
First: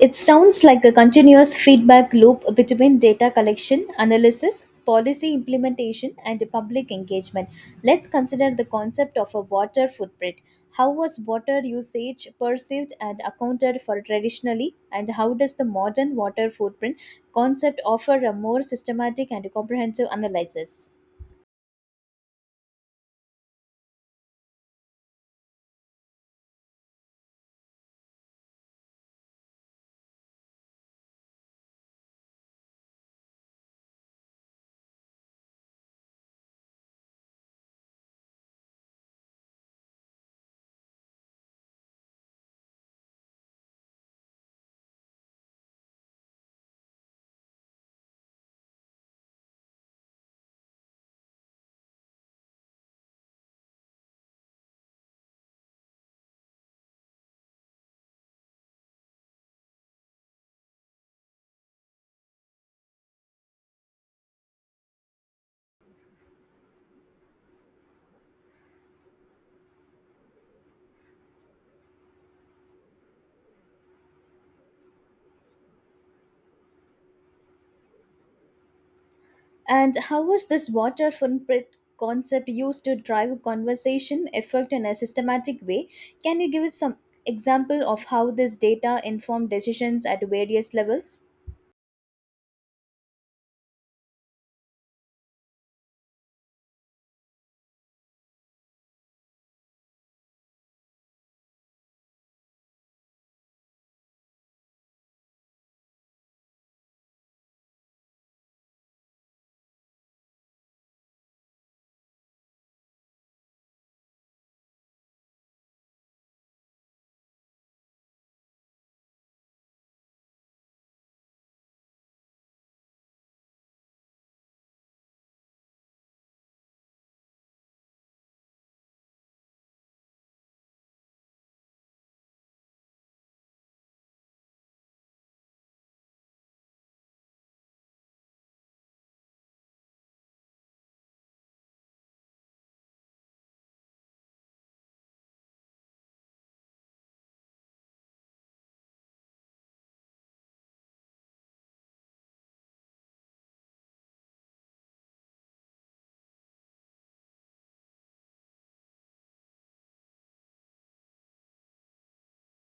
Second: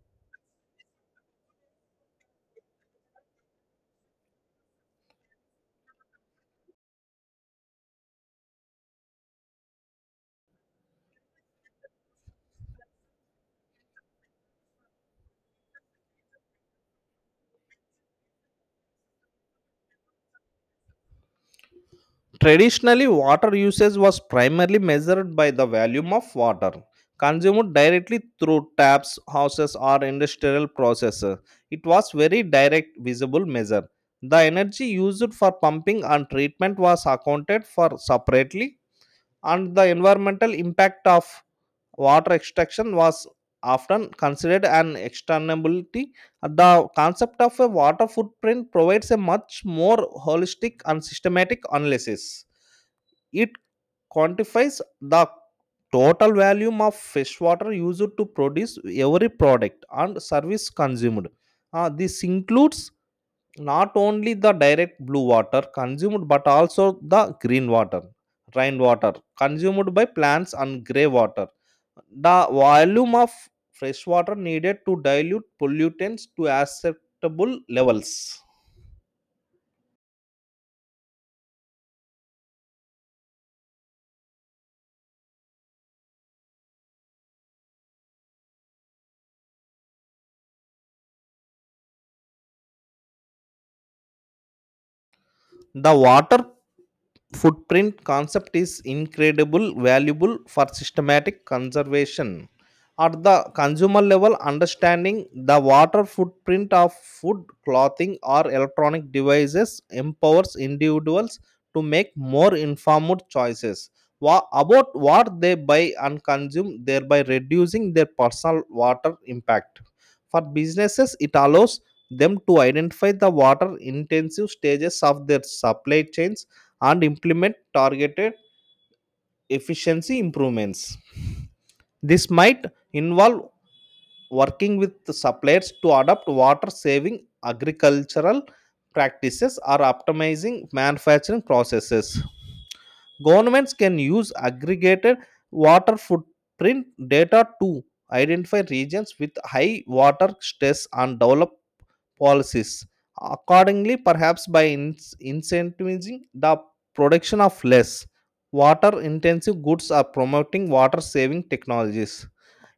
It sounds like a continuous feedback loop between data collection, analysis, policy implementation, and public engagement. Let's consider the concept of a water footprint. How was water usage perceived and accounted for traditionally, and how does the modern water footprint concept offer a more systematic and comprehensive analysis? Traditionally, water usage was primarily measured by the volume of water consumed directly through taps, houses, or industrial processes. It was very direct, visible measure. The energy used for pumping and treatment was accounted for separately, and the environmental impact of water extraction was often considered an externality. The concept of a water footprint provides a much more holistic and systematic analysis. It quantifies the total volume of freshwater used to produce every product and service consumed. This includes not only the direct blue water consumed but also the green water, rainwater consumed by plants, and gray water, the volume of fresh water needed to dilute pollutants to acceptable levels. And how was this water footprint concept used to drive a conversation effect in a systematic way? Can you give us some example of how this data informed decisions at various levels? The water footprint concept is incredible valuable for systematic conservation. At the consumer level, understanding the water footprint of food, clothing, or electronic devices empowers individuals to make more informed choices about what they buy and consume, thereby reducing their personal water impact. For businesses, it allows them to identify the water intensive stages of their supply chains and implement targeted efficiency improvements. This might involve working with the suppliers to adopt water saving agricultural practices or optimizing manufacturing processes. Governments can use aggregated water footprint data to identify regions with high water stress and develop policies accordingly, perhaps by incentivizing the production of less water intensive goods or promoting water saving technologies.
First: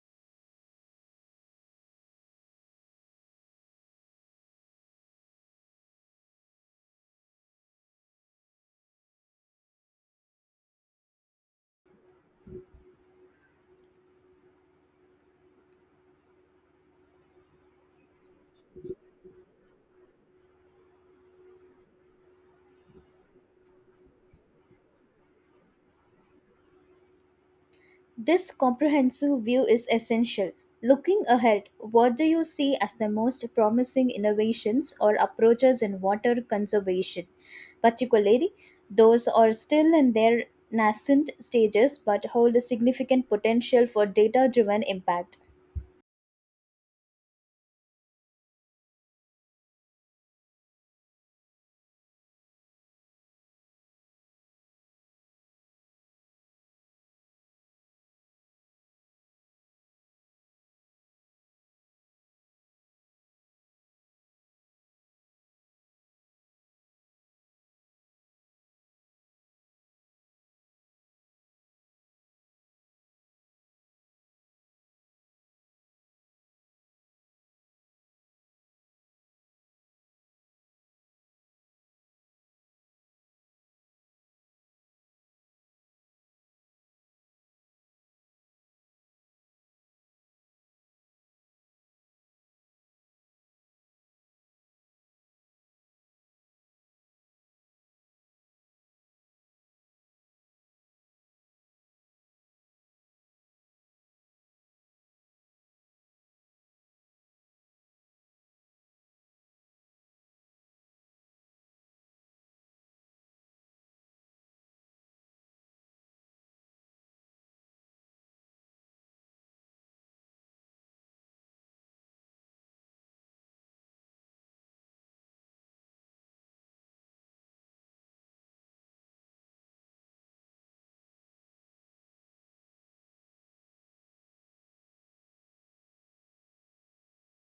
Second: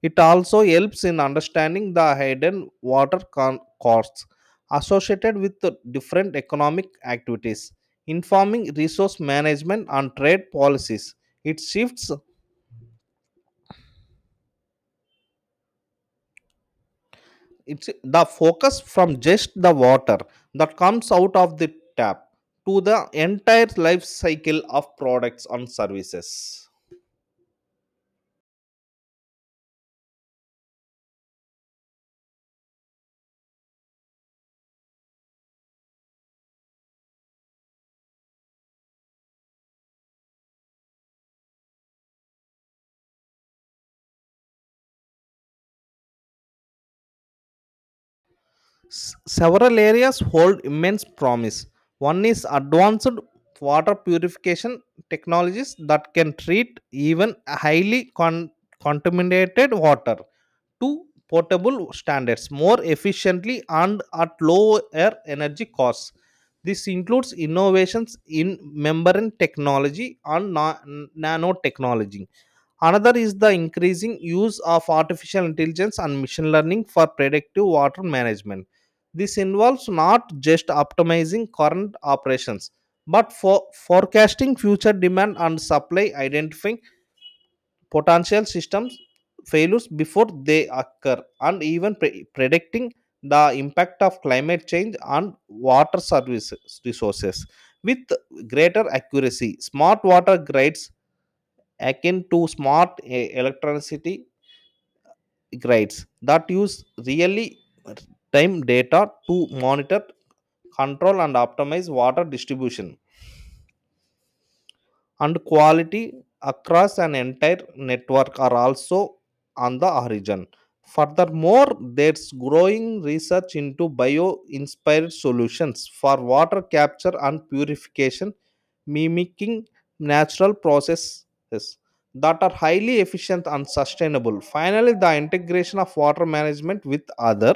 It also helps in understanding the hidden water costs associated with the different economic activities, informing resource management and trade policies. It shifts it's the focus from just the water that comes out of the tap to the entire life cycle of products and services. This comprehensive view is essential. Looking ahead, what do you see as the most promising innovations or approaches in water conservation? Particularly, those are still in their nascent stages but hold a significant potential for data driven impact. Several areas hold immense promise. One is advanced water purification technologies that can treat even highly contaminated water to portable standards more efficiently and at lower energy costs. This includes innovations in membrane technology and nanotechnology. Another is the increasing use of artificial intelligence and machine learning for predictive water management. This involves not just optimizing current operations, but for forecasting future demand and supply, identifying potential systems failures before they occur, and even predicting the impact of climate change on water services resources with greater accuracy. Smart water grids, akin to smart electricity grids, that use really time data to monitor, control, and optimize water distribution and quality across an entire network are also on the horizon. Furthermore, there's growing research into bio inspired solutions for water capture and purification, mimicking natural processes that are highly efficient and sustainable. Finally, the integration of water management with other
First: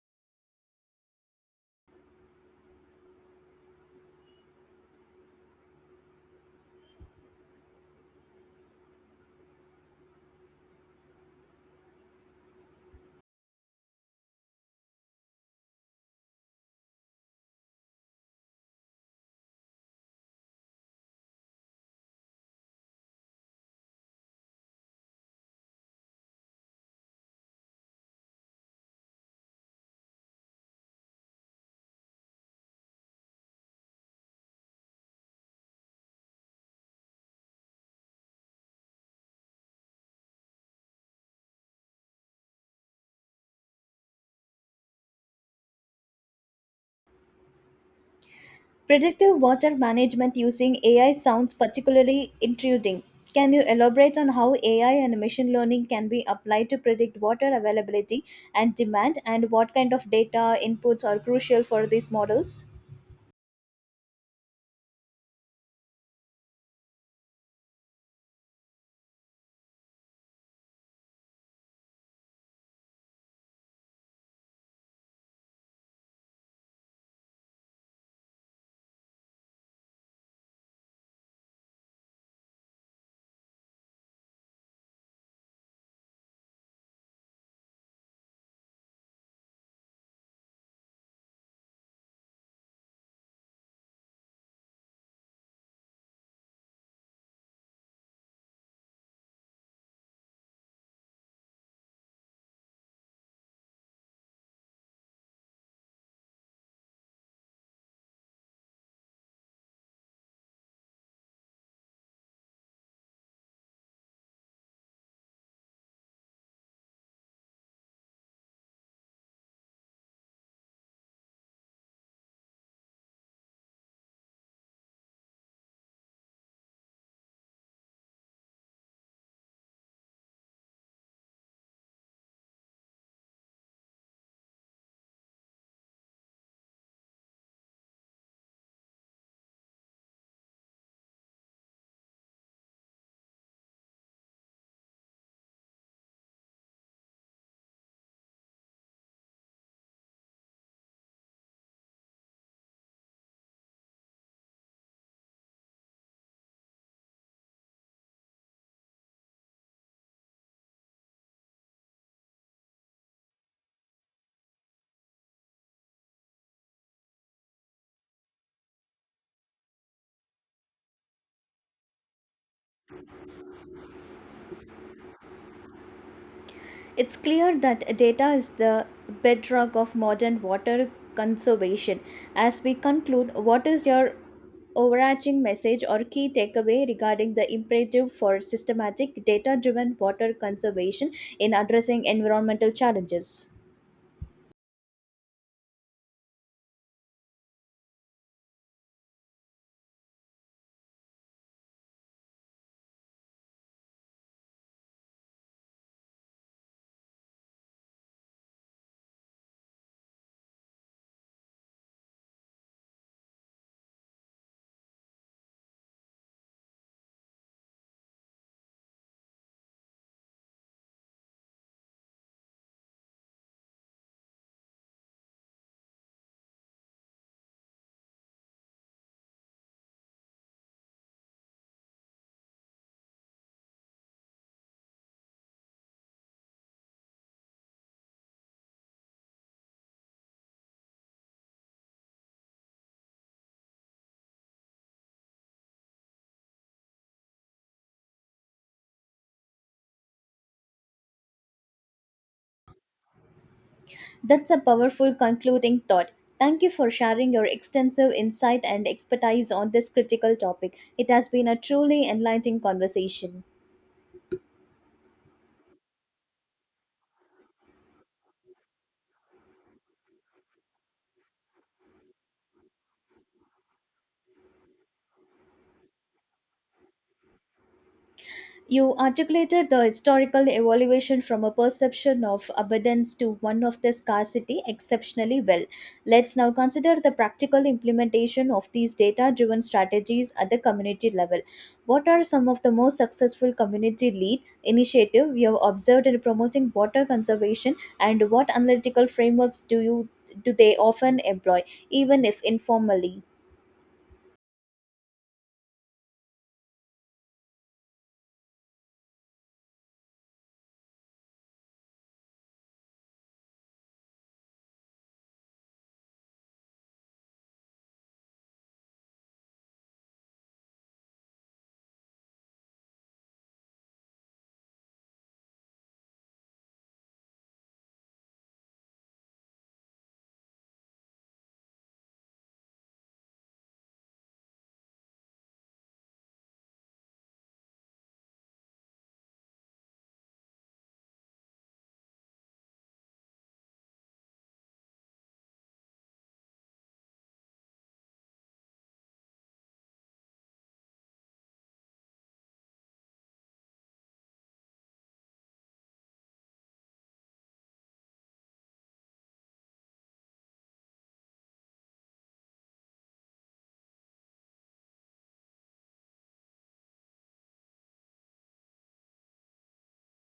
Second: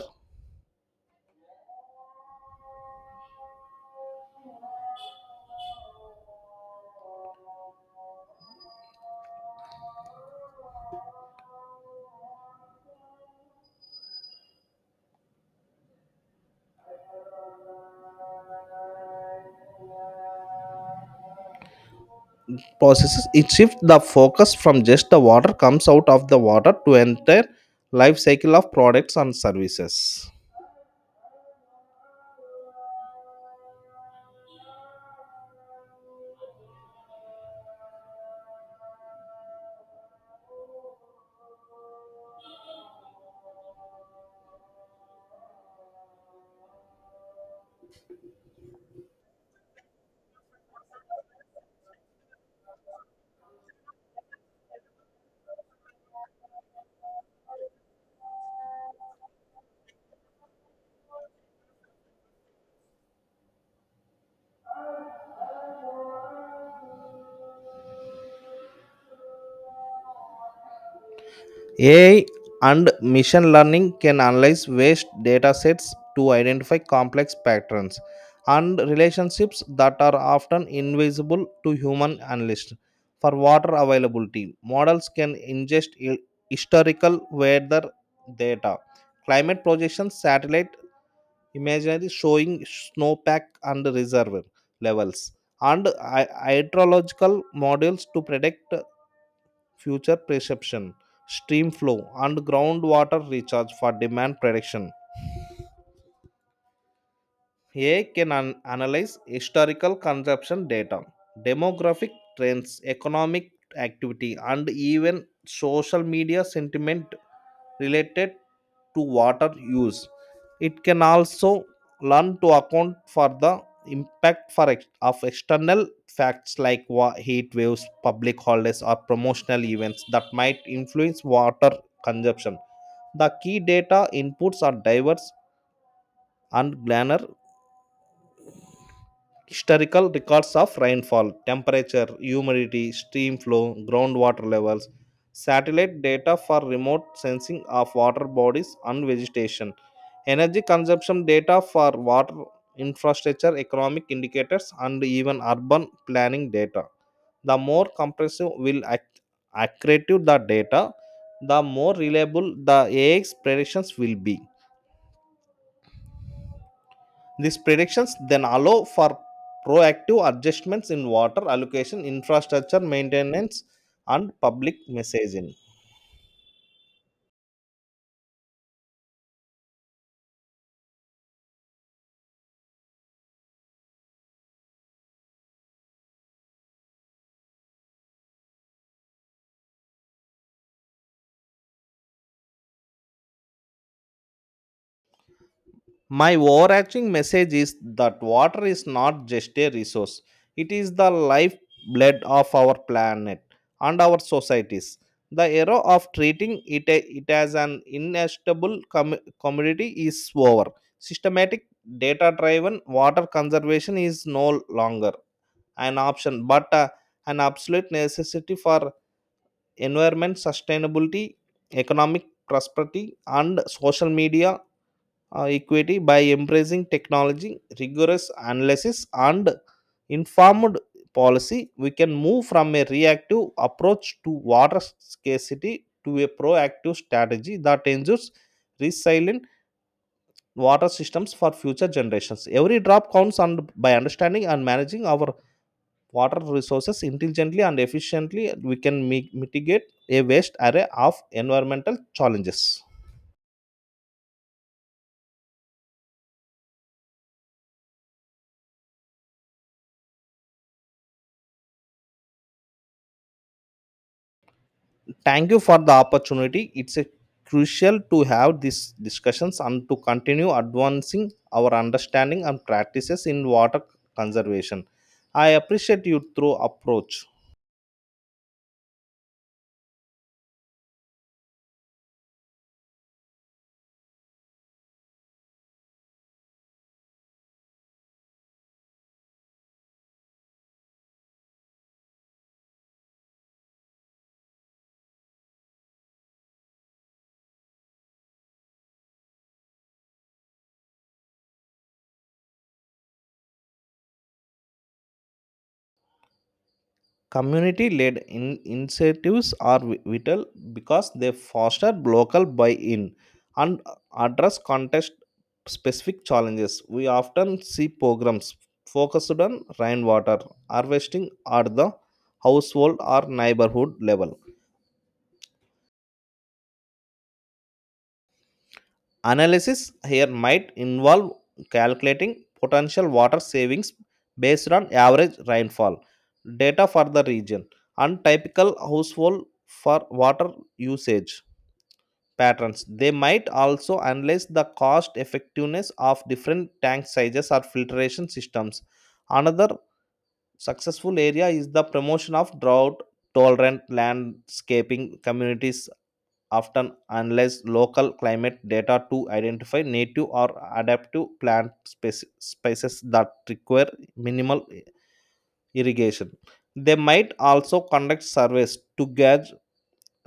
processes, it shifts the focus from just the water comes out of the water to entire life cycle of products and services. Predictive water management using AI sounds particularly intriguing. Can you elaborate on how AI and machine learning can be applied to predict water availability and demand, and what kind of data inputs are crucial for these models? AI and machine learning can analyze vast data sets to identify complex patterns and relationships that are often invisible to human analysts. For water availability, models can ingest historical weather data, climate projections, satellite imaginary showing snowpack and reservoir levels, and hydrological models to predict future precipitation, stream flow, and groundwater recharge. For demand prediction, AI can analyze historical consumption data, demographic trends, economic activity, and even social media sentiment related to water use. It can also learn to account for the impact of external facts like heat waves, public holidays, or promotional events that might influence water consumption. The key data inputs are diverse and granular. Historical records of rainfall, temperature, humidity, stream flow, groundwater levels, satellite data for remote sensing of water bodies and vegetation, energy consumption data for water infrastructure, economic indicators, and even urban planning data. The more comprehensive will accurate the data, the more reliable the AX predictions will be. These predictions then allow for proactive adjustments in water allocation, infrastructure maintenance, and public messaging. It's clear that data is the bedrock of modern water conservation. As we conclude, what is your overarching message or key takeaway regarding the imperative for systematic data driven water conservation in addressing environmental challenges. My overarching message is that water is not just a resource, it is the lifeblood of our planet and our societies. The era of treating it, it as an inestimable commodity is over. Systematic data driven water conservation is no longer an option but an absolute necessity for environment sustainability, economic prosperity, and social media equity. By embracing technology, rigorous analysis, and informed policy, we can move from a reactive approach to water scarcity to a proactive strategy that ensures resilient water systems for future generations. Every drop counts, and by understanding and managing our water resources intelligently and efficiently, we can mitigate a vast array of environmental challenges. That's a powerful concluding thought. Thank you for sharing your extensive insight and expertise on this critical topic. It has been a truly enlightening conversation. Thank you for the opportunity. It's a crucial to have these discussions and to continue advancing our understanding and practices in water conservation. I appreciate you through approach. You articulated the historical evolution from a perception of abundance to one of the scarcity exceptionally well. Let's now consider the practical implementation of these data driven strategies at the community level. What are some of the most successful community lead initiative you have observed in promoting water conservation and what analytical frameworks do you do they often employ even if informally? Community led initiatives are vital because they foster local buy in and address context specific challenges. We often see programs focused on rainwater harvesting at the household or neighborhood level. Analysis here might involve calculating potential water savings based on average rainfall data for the region and typical household for water usage patterns. They might also analyze the cost effectiveness of different tank sizes or filtration systems. Another successful area is the promotion of drought tolerant landscaping. Communities often analyze local climate data to identify native or adaptive species that require minimal irrigation. They might also conduct surveys to gauge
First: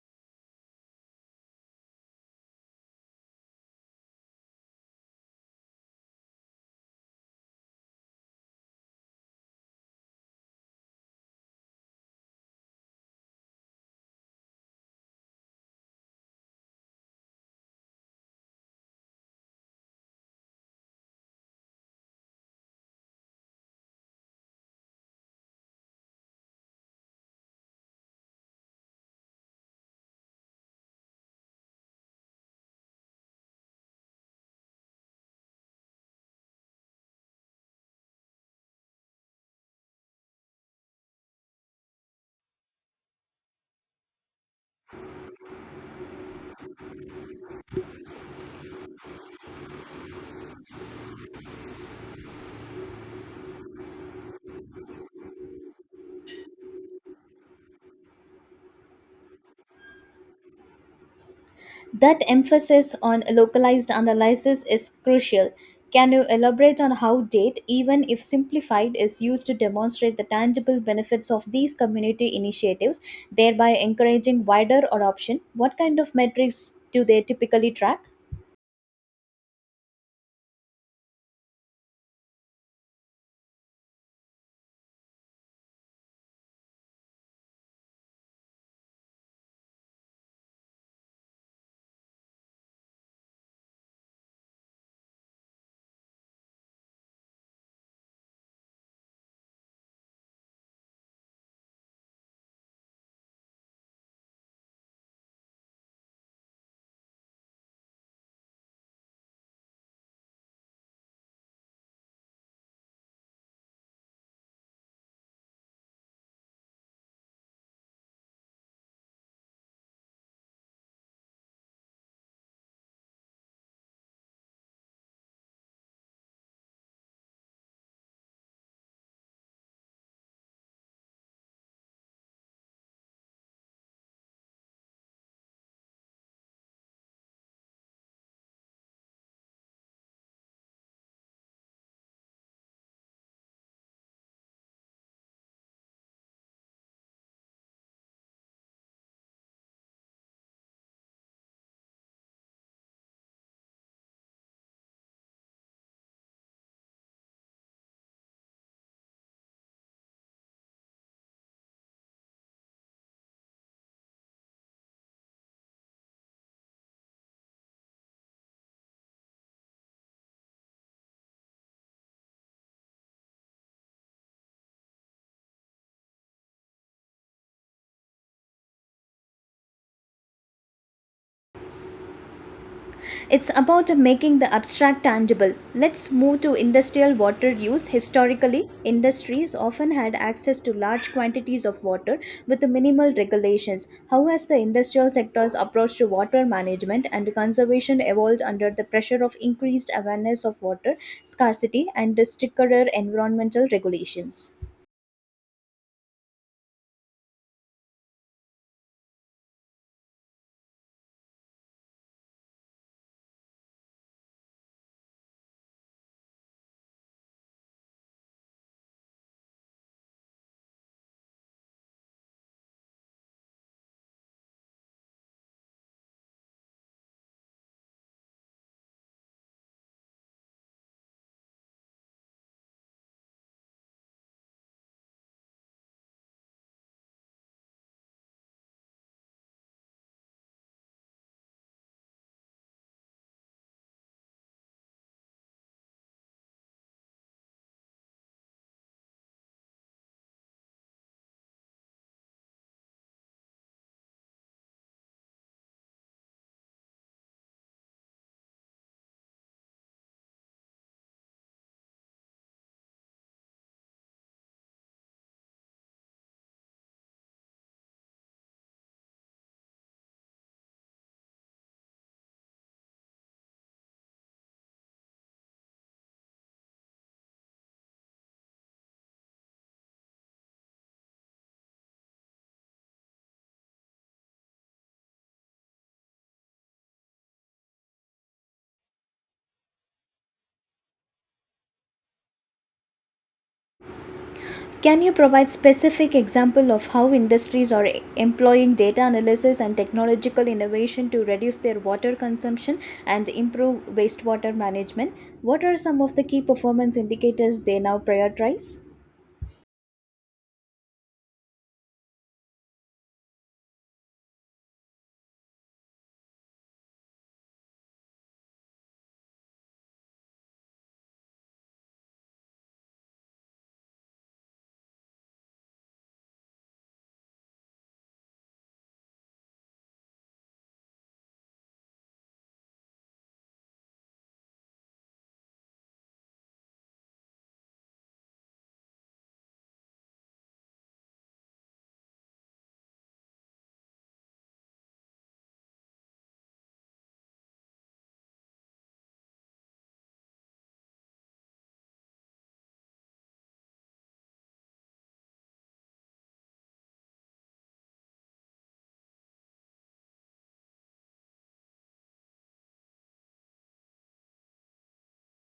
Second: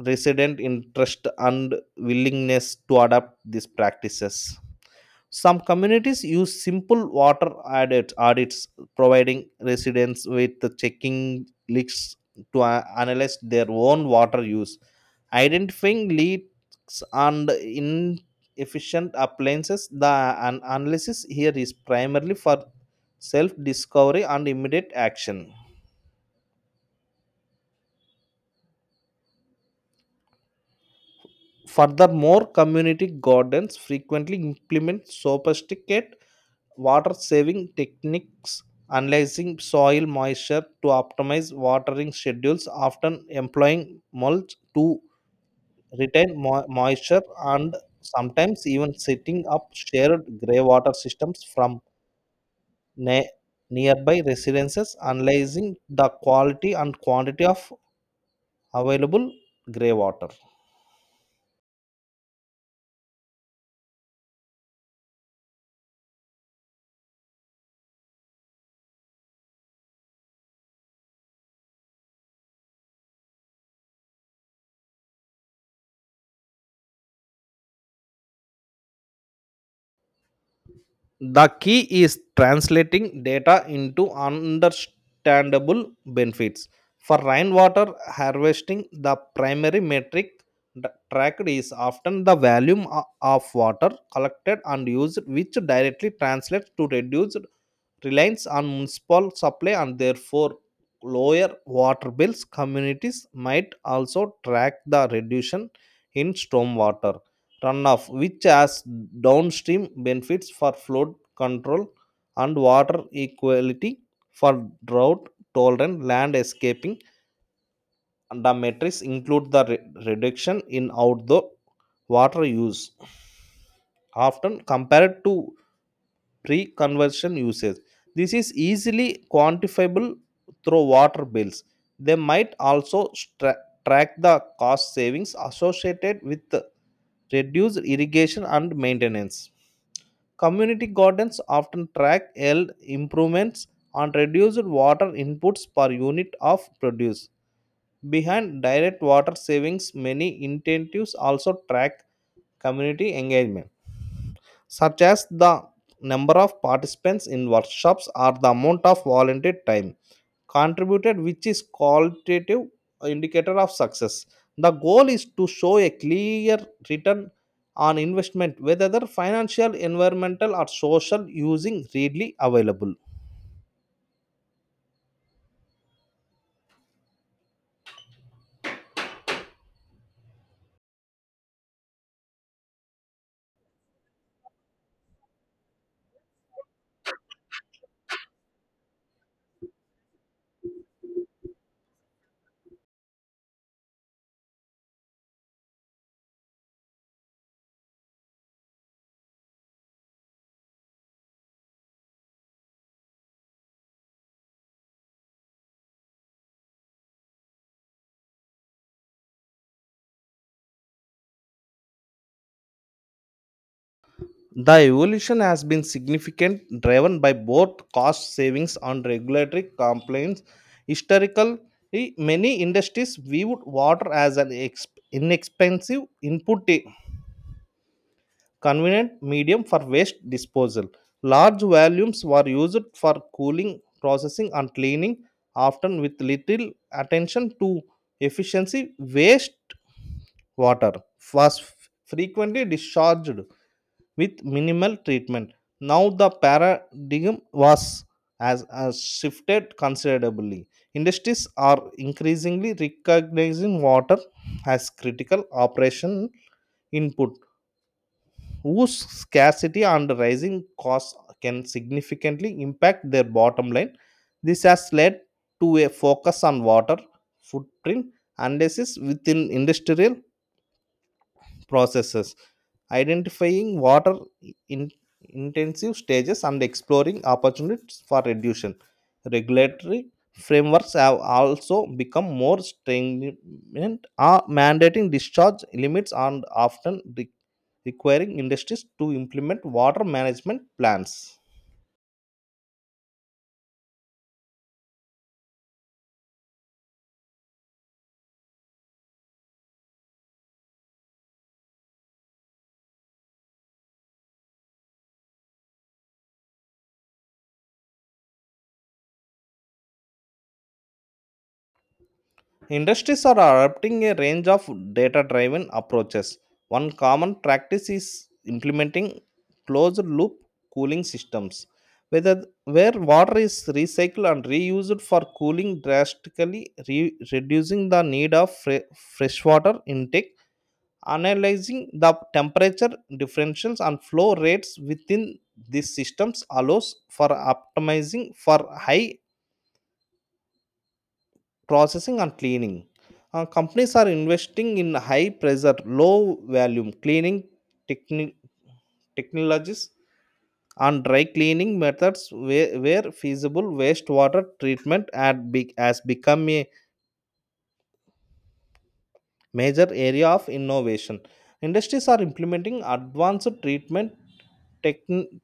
resident interest and willingness to adopt these practices. Some communities use simple audits, providing residents with the checking leaks to analyze their own water use, identifying leaks and inefficient appliances. The analysis here is primarily for self discovery and immediate action. Furthermore, community gardens frequently implement sophisticated water saving techniques, analyzing soil moisture to optimize watering schedules, often employing mulch to retain moisture, and sometimes even setting up shared greywater systems from ne- nearby residences, analyzing the quality and quantity of available greywater. That emphasis on localized analysis is crucial. Can you elaborate on how DATE, even if simplified, is used to demonstrate the tangible benefits of these community initiatives, thereby encouraging wider adoption? What kind of metrics do they typically track? The key is translating data into understandable benefits. For rainwater harvesting, the primary metric tracked is often the volume of water collected and used, which directly translates to reduced reliance on municipal supply and therefore lower water bills. Communities might also track the reduction in stormwater runoff, which has downstream benefits for flood control and water equality. For drought tolerant land escaping, and the metrics include the reduction in outdoor water use, often compared to pre-conversion usage. This is easily quantifiable through water bills. They might also track the cost savings associated with reduced irrigation and maintenance. Community gardens often track yield improvements and reduced water inputs per unit of produce. Behind direct water savings, many incentives also track community engagement, such as the number of participants in workshops or the amount of volunteer time contributed, which is qualitative indicator of success. The goal is to show a clear return on investment, whether the financial, environmental, or social, using readily available. It's about making the abstract tangible. Let's move to industrial water use. Historically, industries often had access to large quantities of water with minimal regulations. How has the industrial sector's approach to water management and conservation evolved under the pressure of increased awareness of water scarcity and stricter environmental regulations? The evolution has been significant, driven by both cost savings and regulatory compliance. Historically, many industries viewed water as an inexpensive input, a convenient medium for waste disposal. Large volumes were used for cooling, processing, and cleaning, often with little attention to efficiency. Waste water was frequently discharged with minimal treatment. Now the paradigm has shifted considerably. Industries are increasingly recognizing water as critical operation input whose scarcity and rising costs can significantly impact their bottom line. This has led to a focus on water footprint analysis within industrial processes, identifying water in intensive stages and exploring opportunities for reduction. Regulatory frameworks have also become more stringent, mandating discharge limits and often requiring industries to implement water management plans. Can you provide specific example of how industries are employing data analysis and technological innovation to reduce their water consumption and improve wastewater management? What are some of the key performance indicators they now prioritize? Industries are adopting a range of data driven approaches. One common practice is implementing closed loop cooling systems, where water is recycled and reused for cooling, drastically reducing the need of freshwater intake. Analyzing the temperature differentials and flow rates within these systems allows for optimizing for high processing and cleaning. Companies are investing in high pressure, low volume cleaning techni- technologies and dry cleaning methods where feasible. Wastewater treatment has become a major area of innovation. Industries are implementing advanced treatment techn-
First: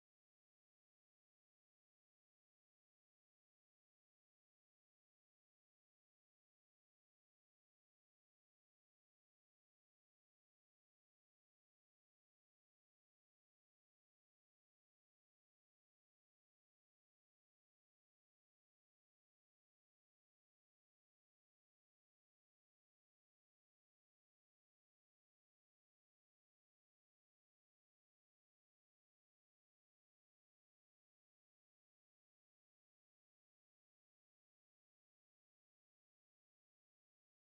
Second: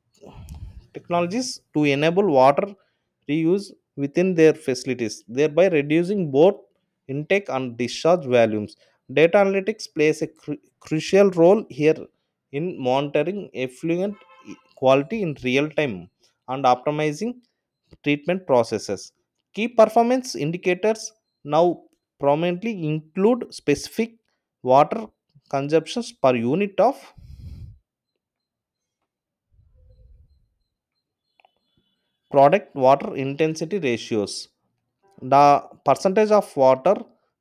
technologies to enable water reuse within their facilities, thereby reducing both intake and discharge volumes. Data analytics plays a crucial role here in monitoring effluent quality in real time and optimizing treatment processes. Key performance indicators now prominently include specific water consumptions per unit of product, water intensity ratios, the percentage of water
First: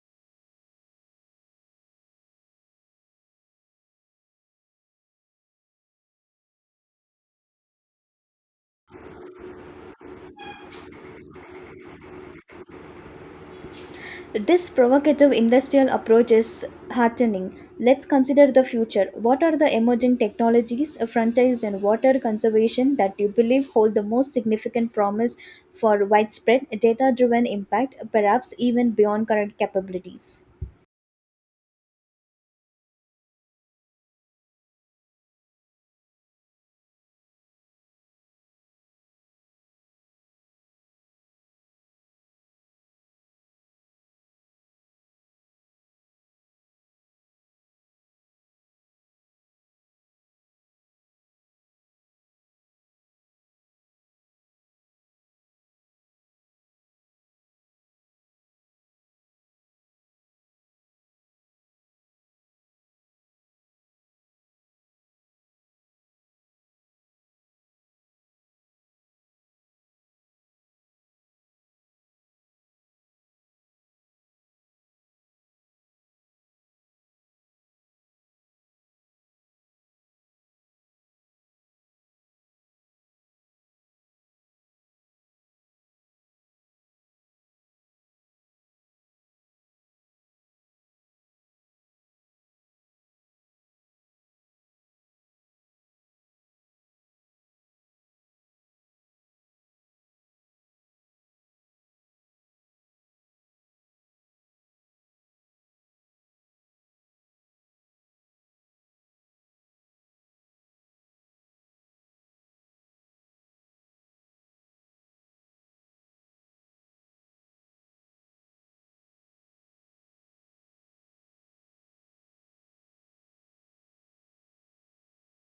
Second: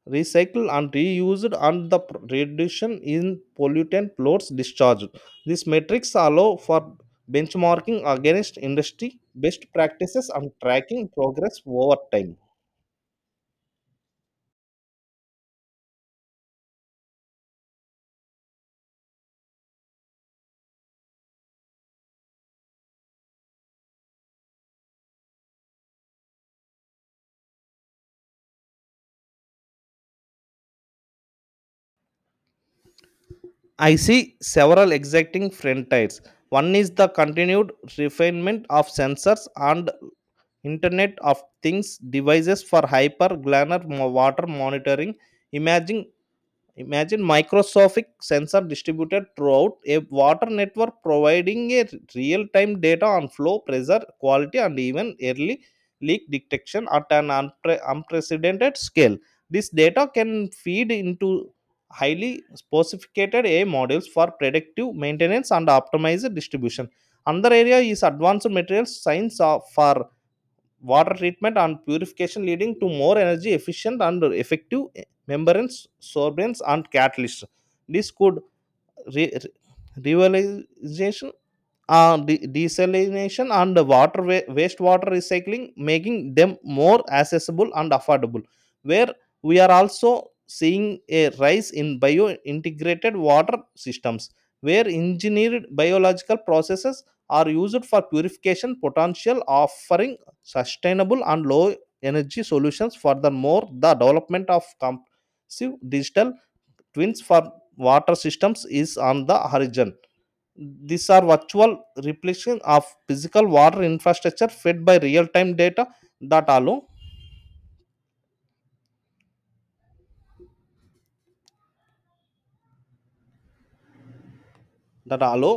recycled and reused, and the reduction in pollutant loads discharged. These metrics allow for benchmarking against industry best practices and tracking progress over time. This provocative industrial approach is heartening. Let's consider the future. What are the emerging technologies, frontiers and water conservation that you believe hold the most significant promise for widespread data driven impact, perhaps even beyond current capabilities? I see several exacting trend tides. One is the continued refinement of sensors and Internet of Things devices for hyper glannar water monitoring, imaging Imagine microscopic sensor distributed throughout a water network providing a real-time data on flow, pressure, quality, and even early leak detection at an unprecedented scale. This data can feed into highly sophisticated AI models for predictive maintenance and optimized distribution. Another area is advanced materials science for water treatment and purification, leading to more energy efficient and effective membranes, sorbents, and catalysts. This could re- revitalization desalination and water wastewater recycling, making them more accessible and affordable. Where we are also seeing a rise in bio integrated water systems, where engineered biological processes are used for purification potential, offering sustainable and low energy solutions. Furthermore, the development of comprehensive digital twins for water systems is on the horizon. These are virtual replication of physical water infrastructure fed by real-time data that allow that allow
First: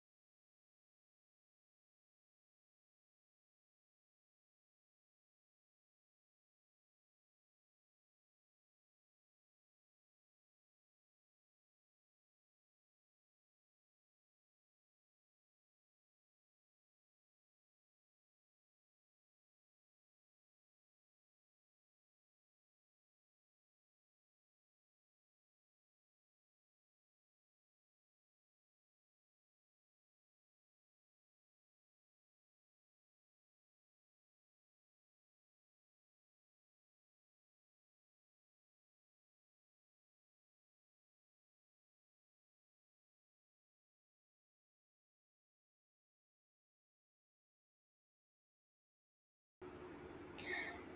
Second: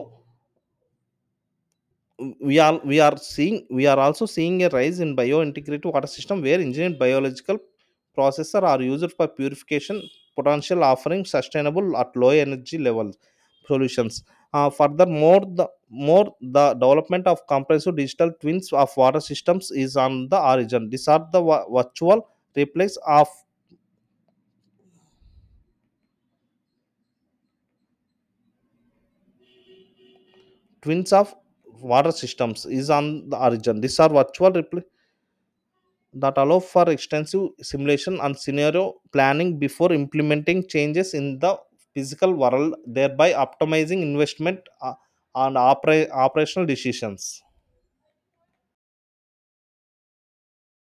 we are seeing we are also seeing a rise in biointegrated water system where engineered biological processes are used for purification potential, offering sustainable at low energy levels solutions. Furthermore, the development of comprehensive digital twins of water systems is on the origin. These are virtual replace of twins of water systems is on the origin. These are virtual that allow for extensive simulation and scenario planning before implementing changes in the physical world, thereby optimizing investment and operational decisions.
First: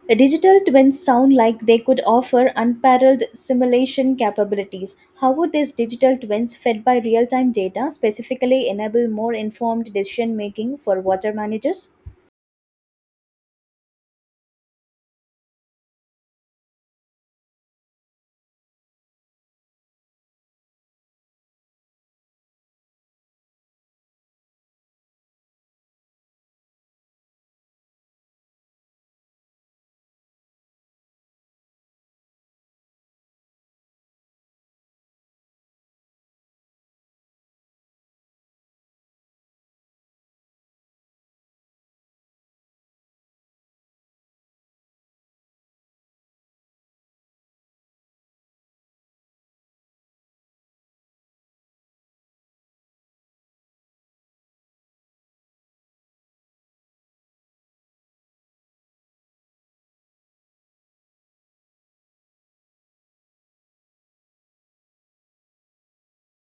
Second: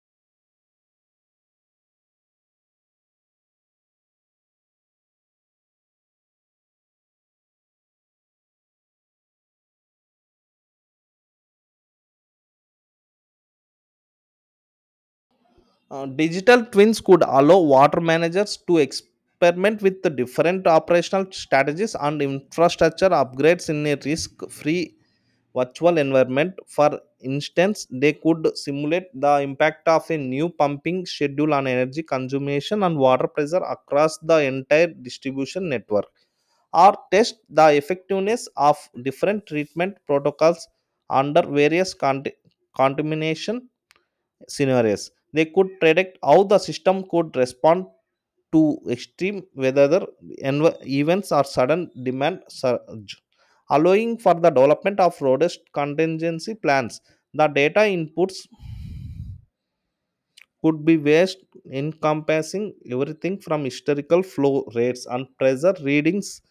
Digital twins sound like they could offer unparalleled simulation capabilities. How would these digital twins, fed by real time data, specifically enable more informed decision making for water managers? Digital twins could allow water managers to experiment with the different operational strategies and infrastructure upgrades in a risk free virtual environment. For instance, they could simulate the impact of a new pumping schedule on energy consumption and water pressure across the entire distribution network, or test the effectiveness of different treatment protocols under various contamination scenarios. They could predict how the system could respond to extreme whether the events or sudden demand surge, allowing for the development of robust contingency plans. The data inputs could be vast, encompassing everything from historical flow rates and pressure readings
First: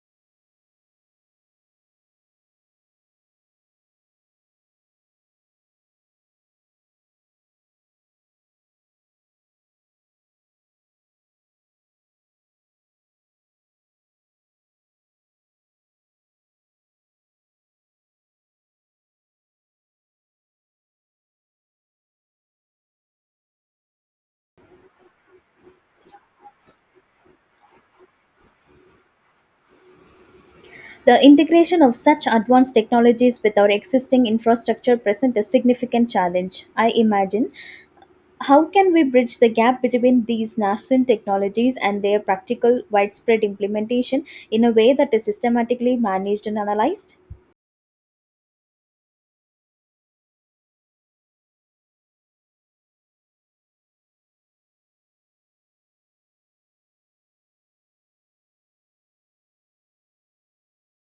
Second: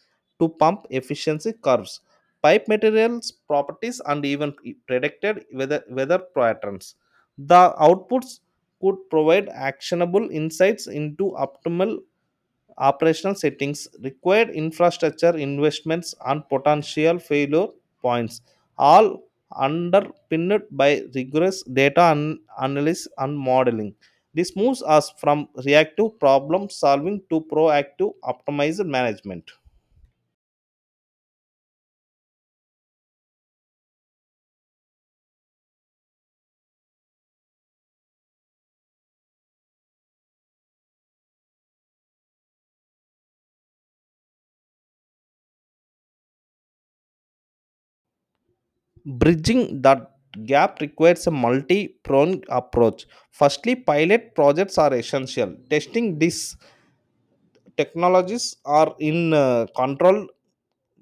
to pump efficiency curves, pipe materials properties, and even predicted weather patterns. The outputs could provide actionable insights into optimal operational settings, required infrastructure investments, and potential failure points, all underpinned by rigorous data analysis and modeling. This moves us from reactive problem solving to proactive optimized management. The integration of such advanced technologies with our existing infrastructure presents a significant challenge. I imagine how can we bridge the gap between these nascent technologies and their practical widespread implementation in a way that is systematically managed and analyzed? Bridging that gap requires a multi pronged approach. Firstly, pilot projects are essential. Testing these technologies are in control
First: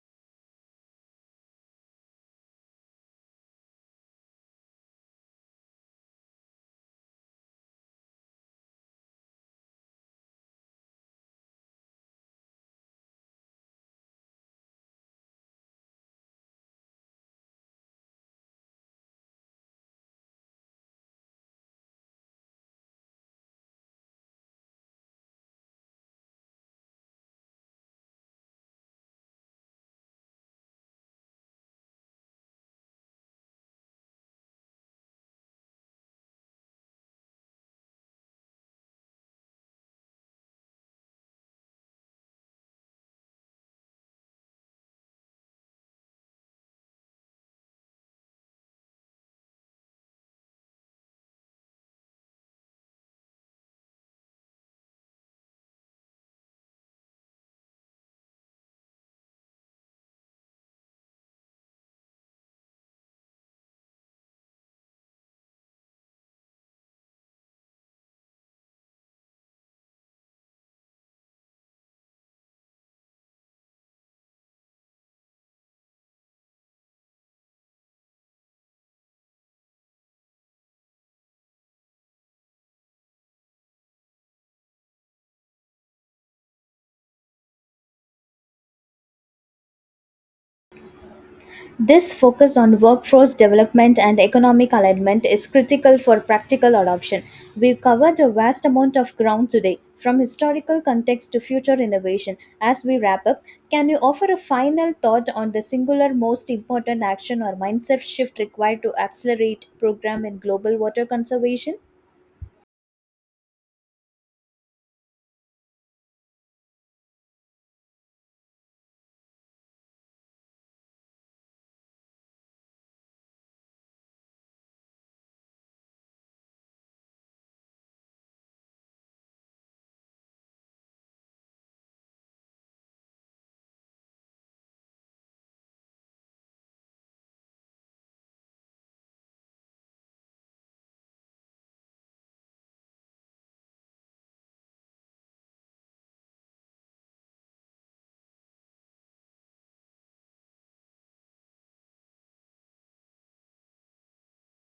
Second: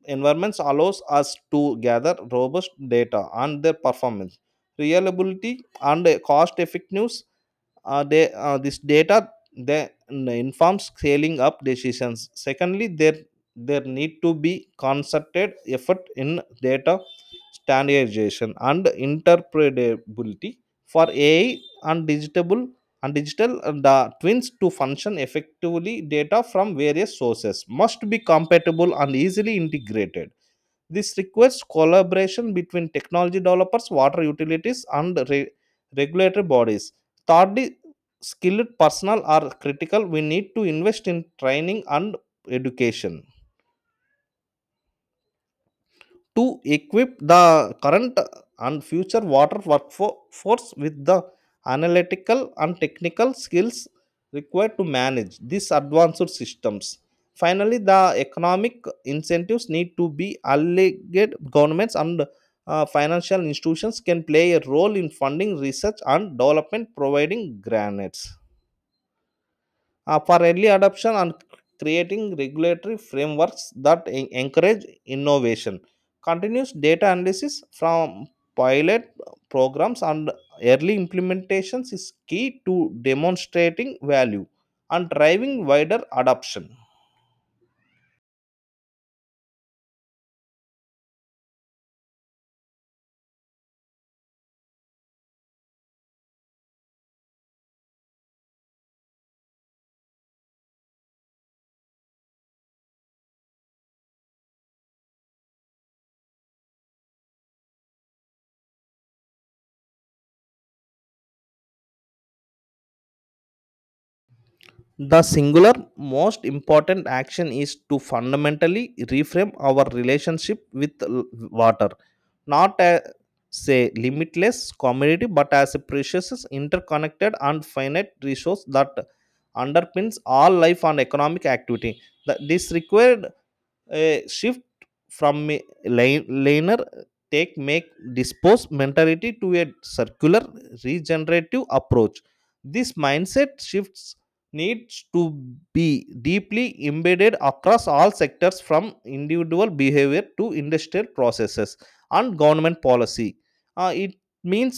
environments allows us to gather robust data on their performance, reliability, and cost effectiveness. This data they informs scaling up decisions. Secondly, there need to be concerted effort in data standardization and interpretability. For AI and digital twins to function effectively, data from various sources must be compatible and easily integrated. This requires collaboration between technology developers, water utilities, and regulatory bodies. Thirdly, skilled personnel are critical. We need to invest in training and education to equip the current and future water workforce with the analytical and technical skills required to manage these advanced systems. Finally, the economic incentives need to be alleged. Governments and financial institutions can play a role in funding research and development, providing grants for early adoption, and creating regulatory frameworks that encourage innovation. Continuous data analysis from pilot programs and early implementations is key to demonstrating value and driving wider adoption. This focus on workforce development and economic alignment is critical for practical adoption. We covered a vast amount of ground today, from historical context to future innovation. As we wrap up, can you offer a final thought on the singular most important action or mindset shift required to accelerate program in global water conservation? The singular most important action is to fundamentally reframe our relationship with water, not as a limitless commodity but as a precious, interconnected, and finite resource that underpins all life and economic activity. This required a shift from a linear take make dispose mentality to a circular regenerative approach. This mindset shifts needs to be deeply embedded across all sectors, from individual behavior to industrial processes and government policy. It means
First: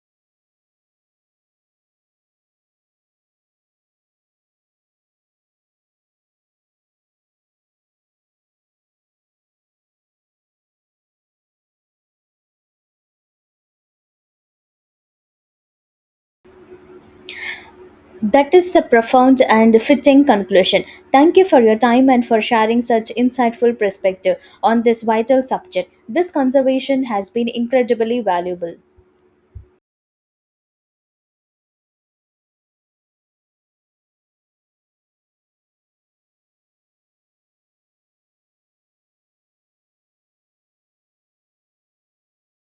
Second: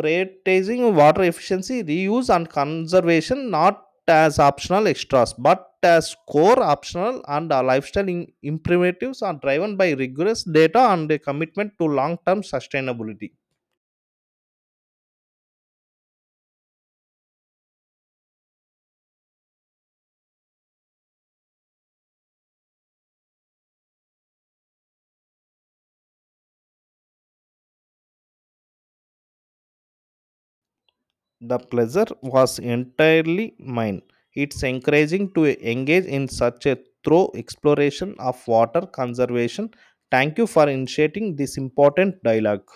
prioritizing water efficiency, reuse, and conservation, not as optional extras but as core optional and lifestyle imperatives, are driven by rigorous data and a commitment to long term sustainability. That is the profound and fitting conclusion. Thank you for your time and for sharing such insightful perspective on this vital subject. This conversation has been incredibly valuable. The pleasure was entirely mine. It's encouraging to engage in such a thorough exploration of water conservation. Thank you for initiating this important dialogue.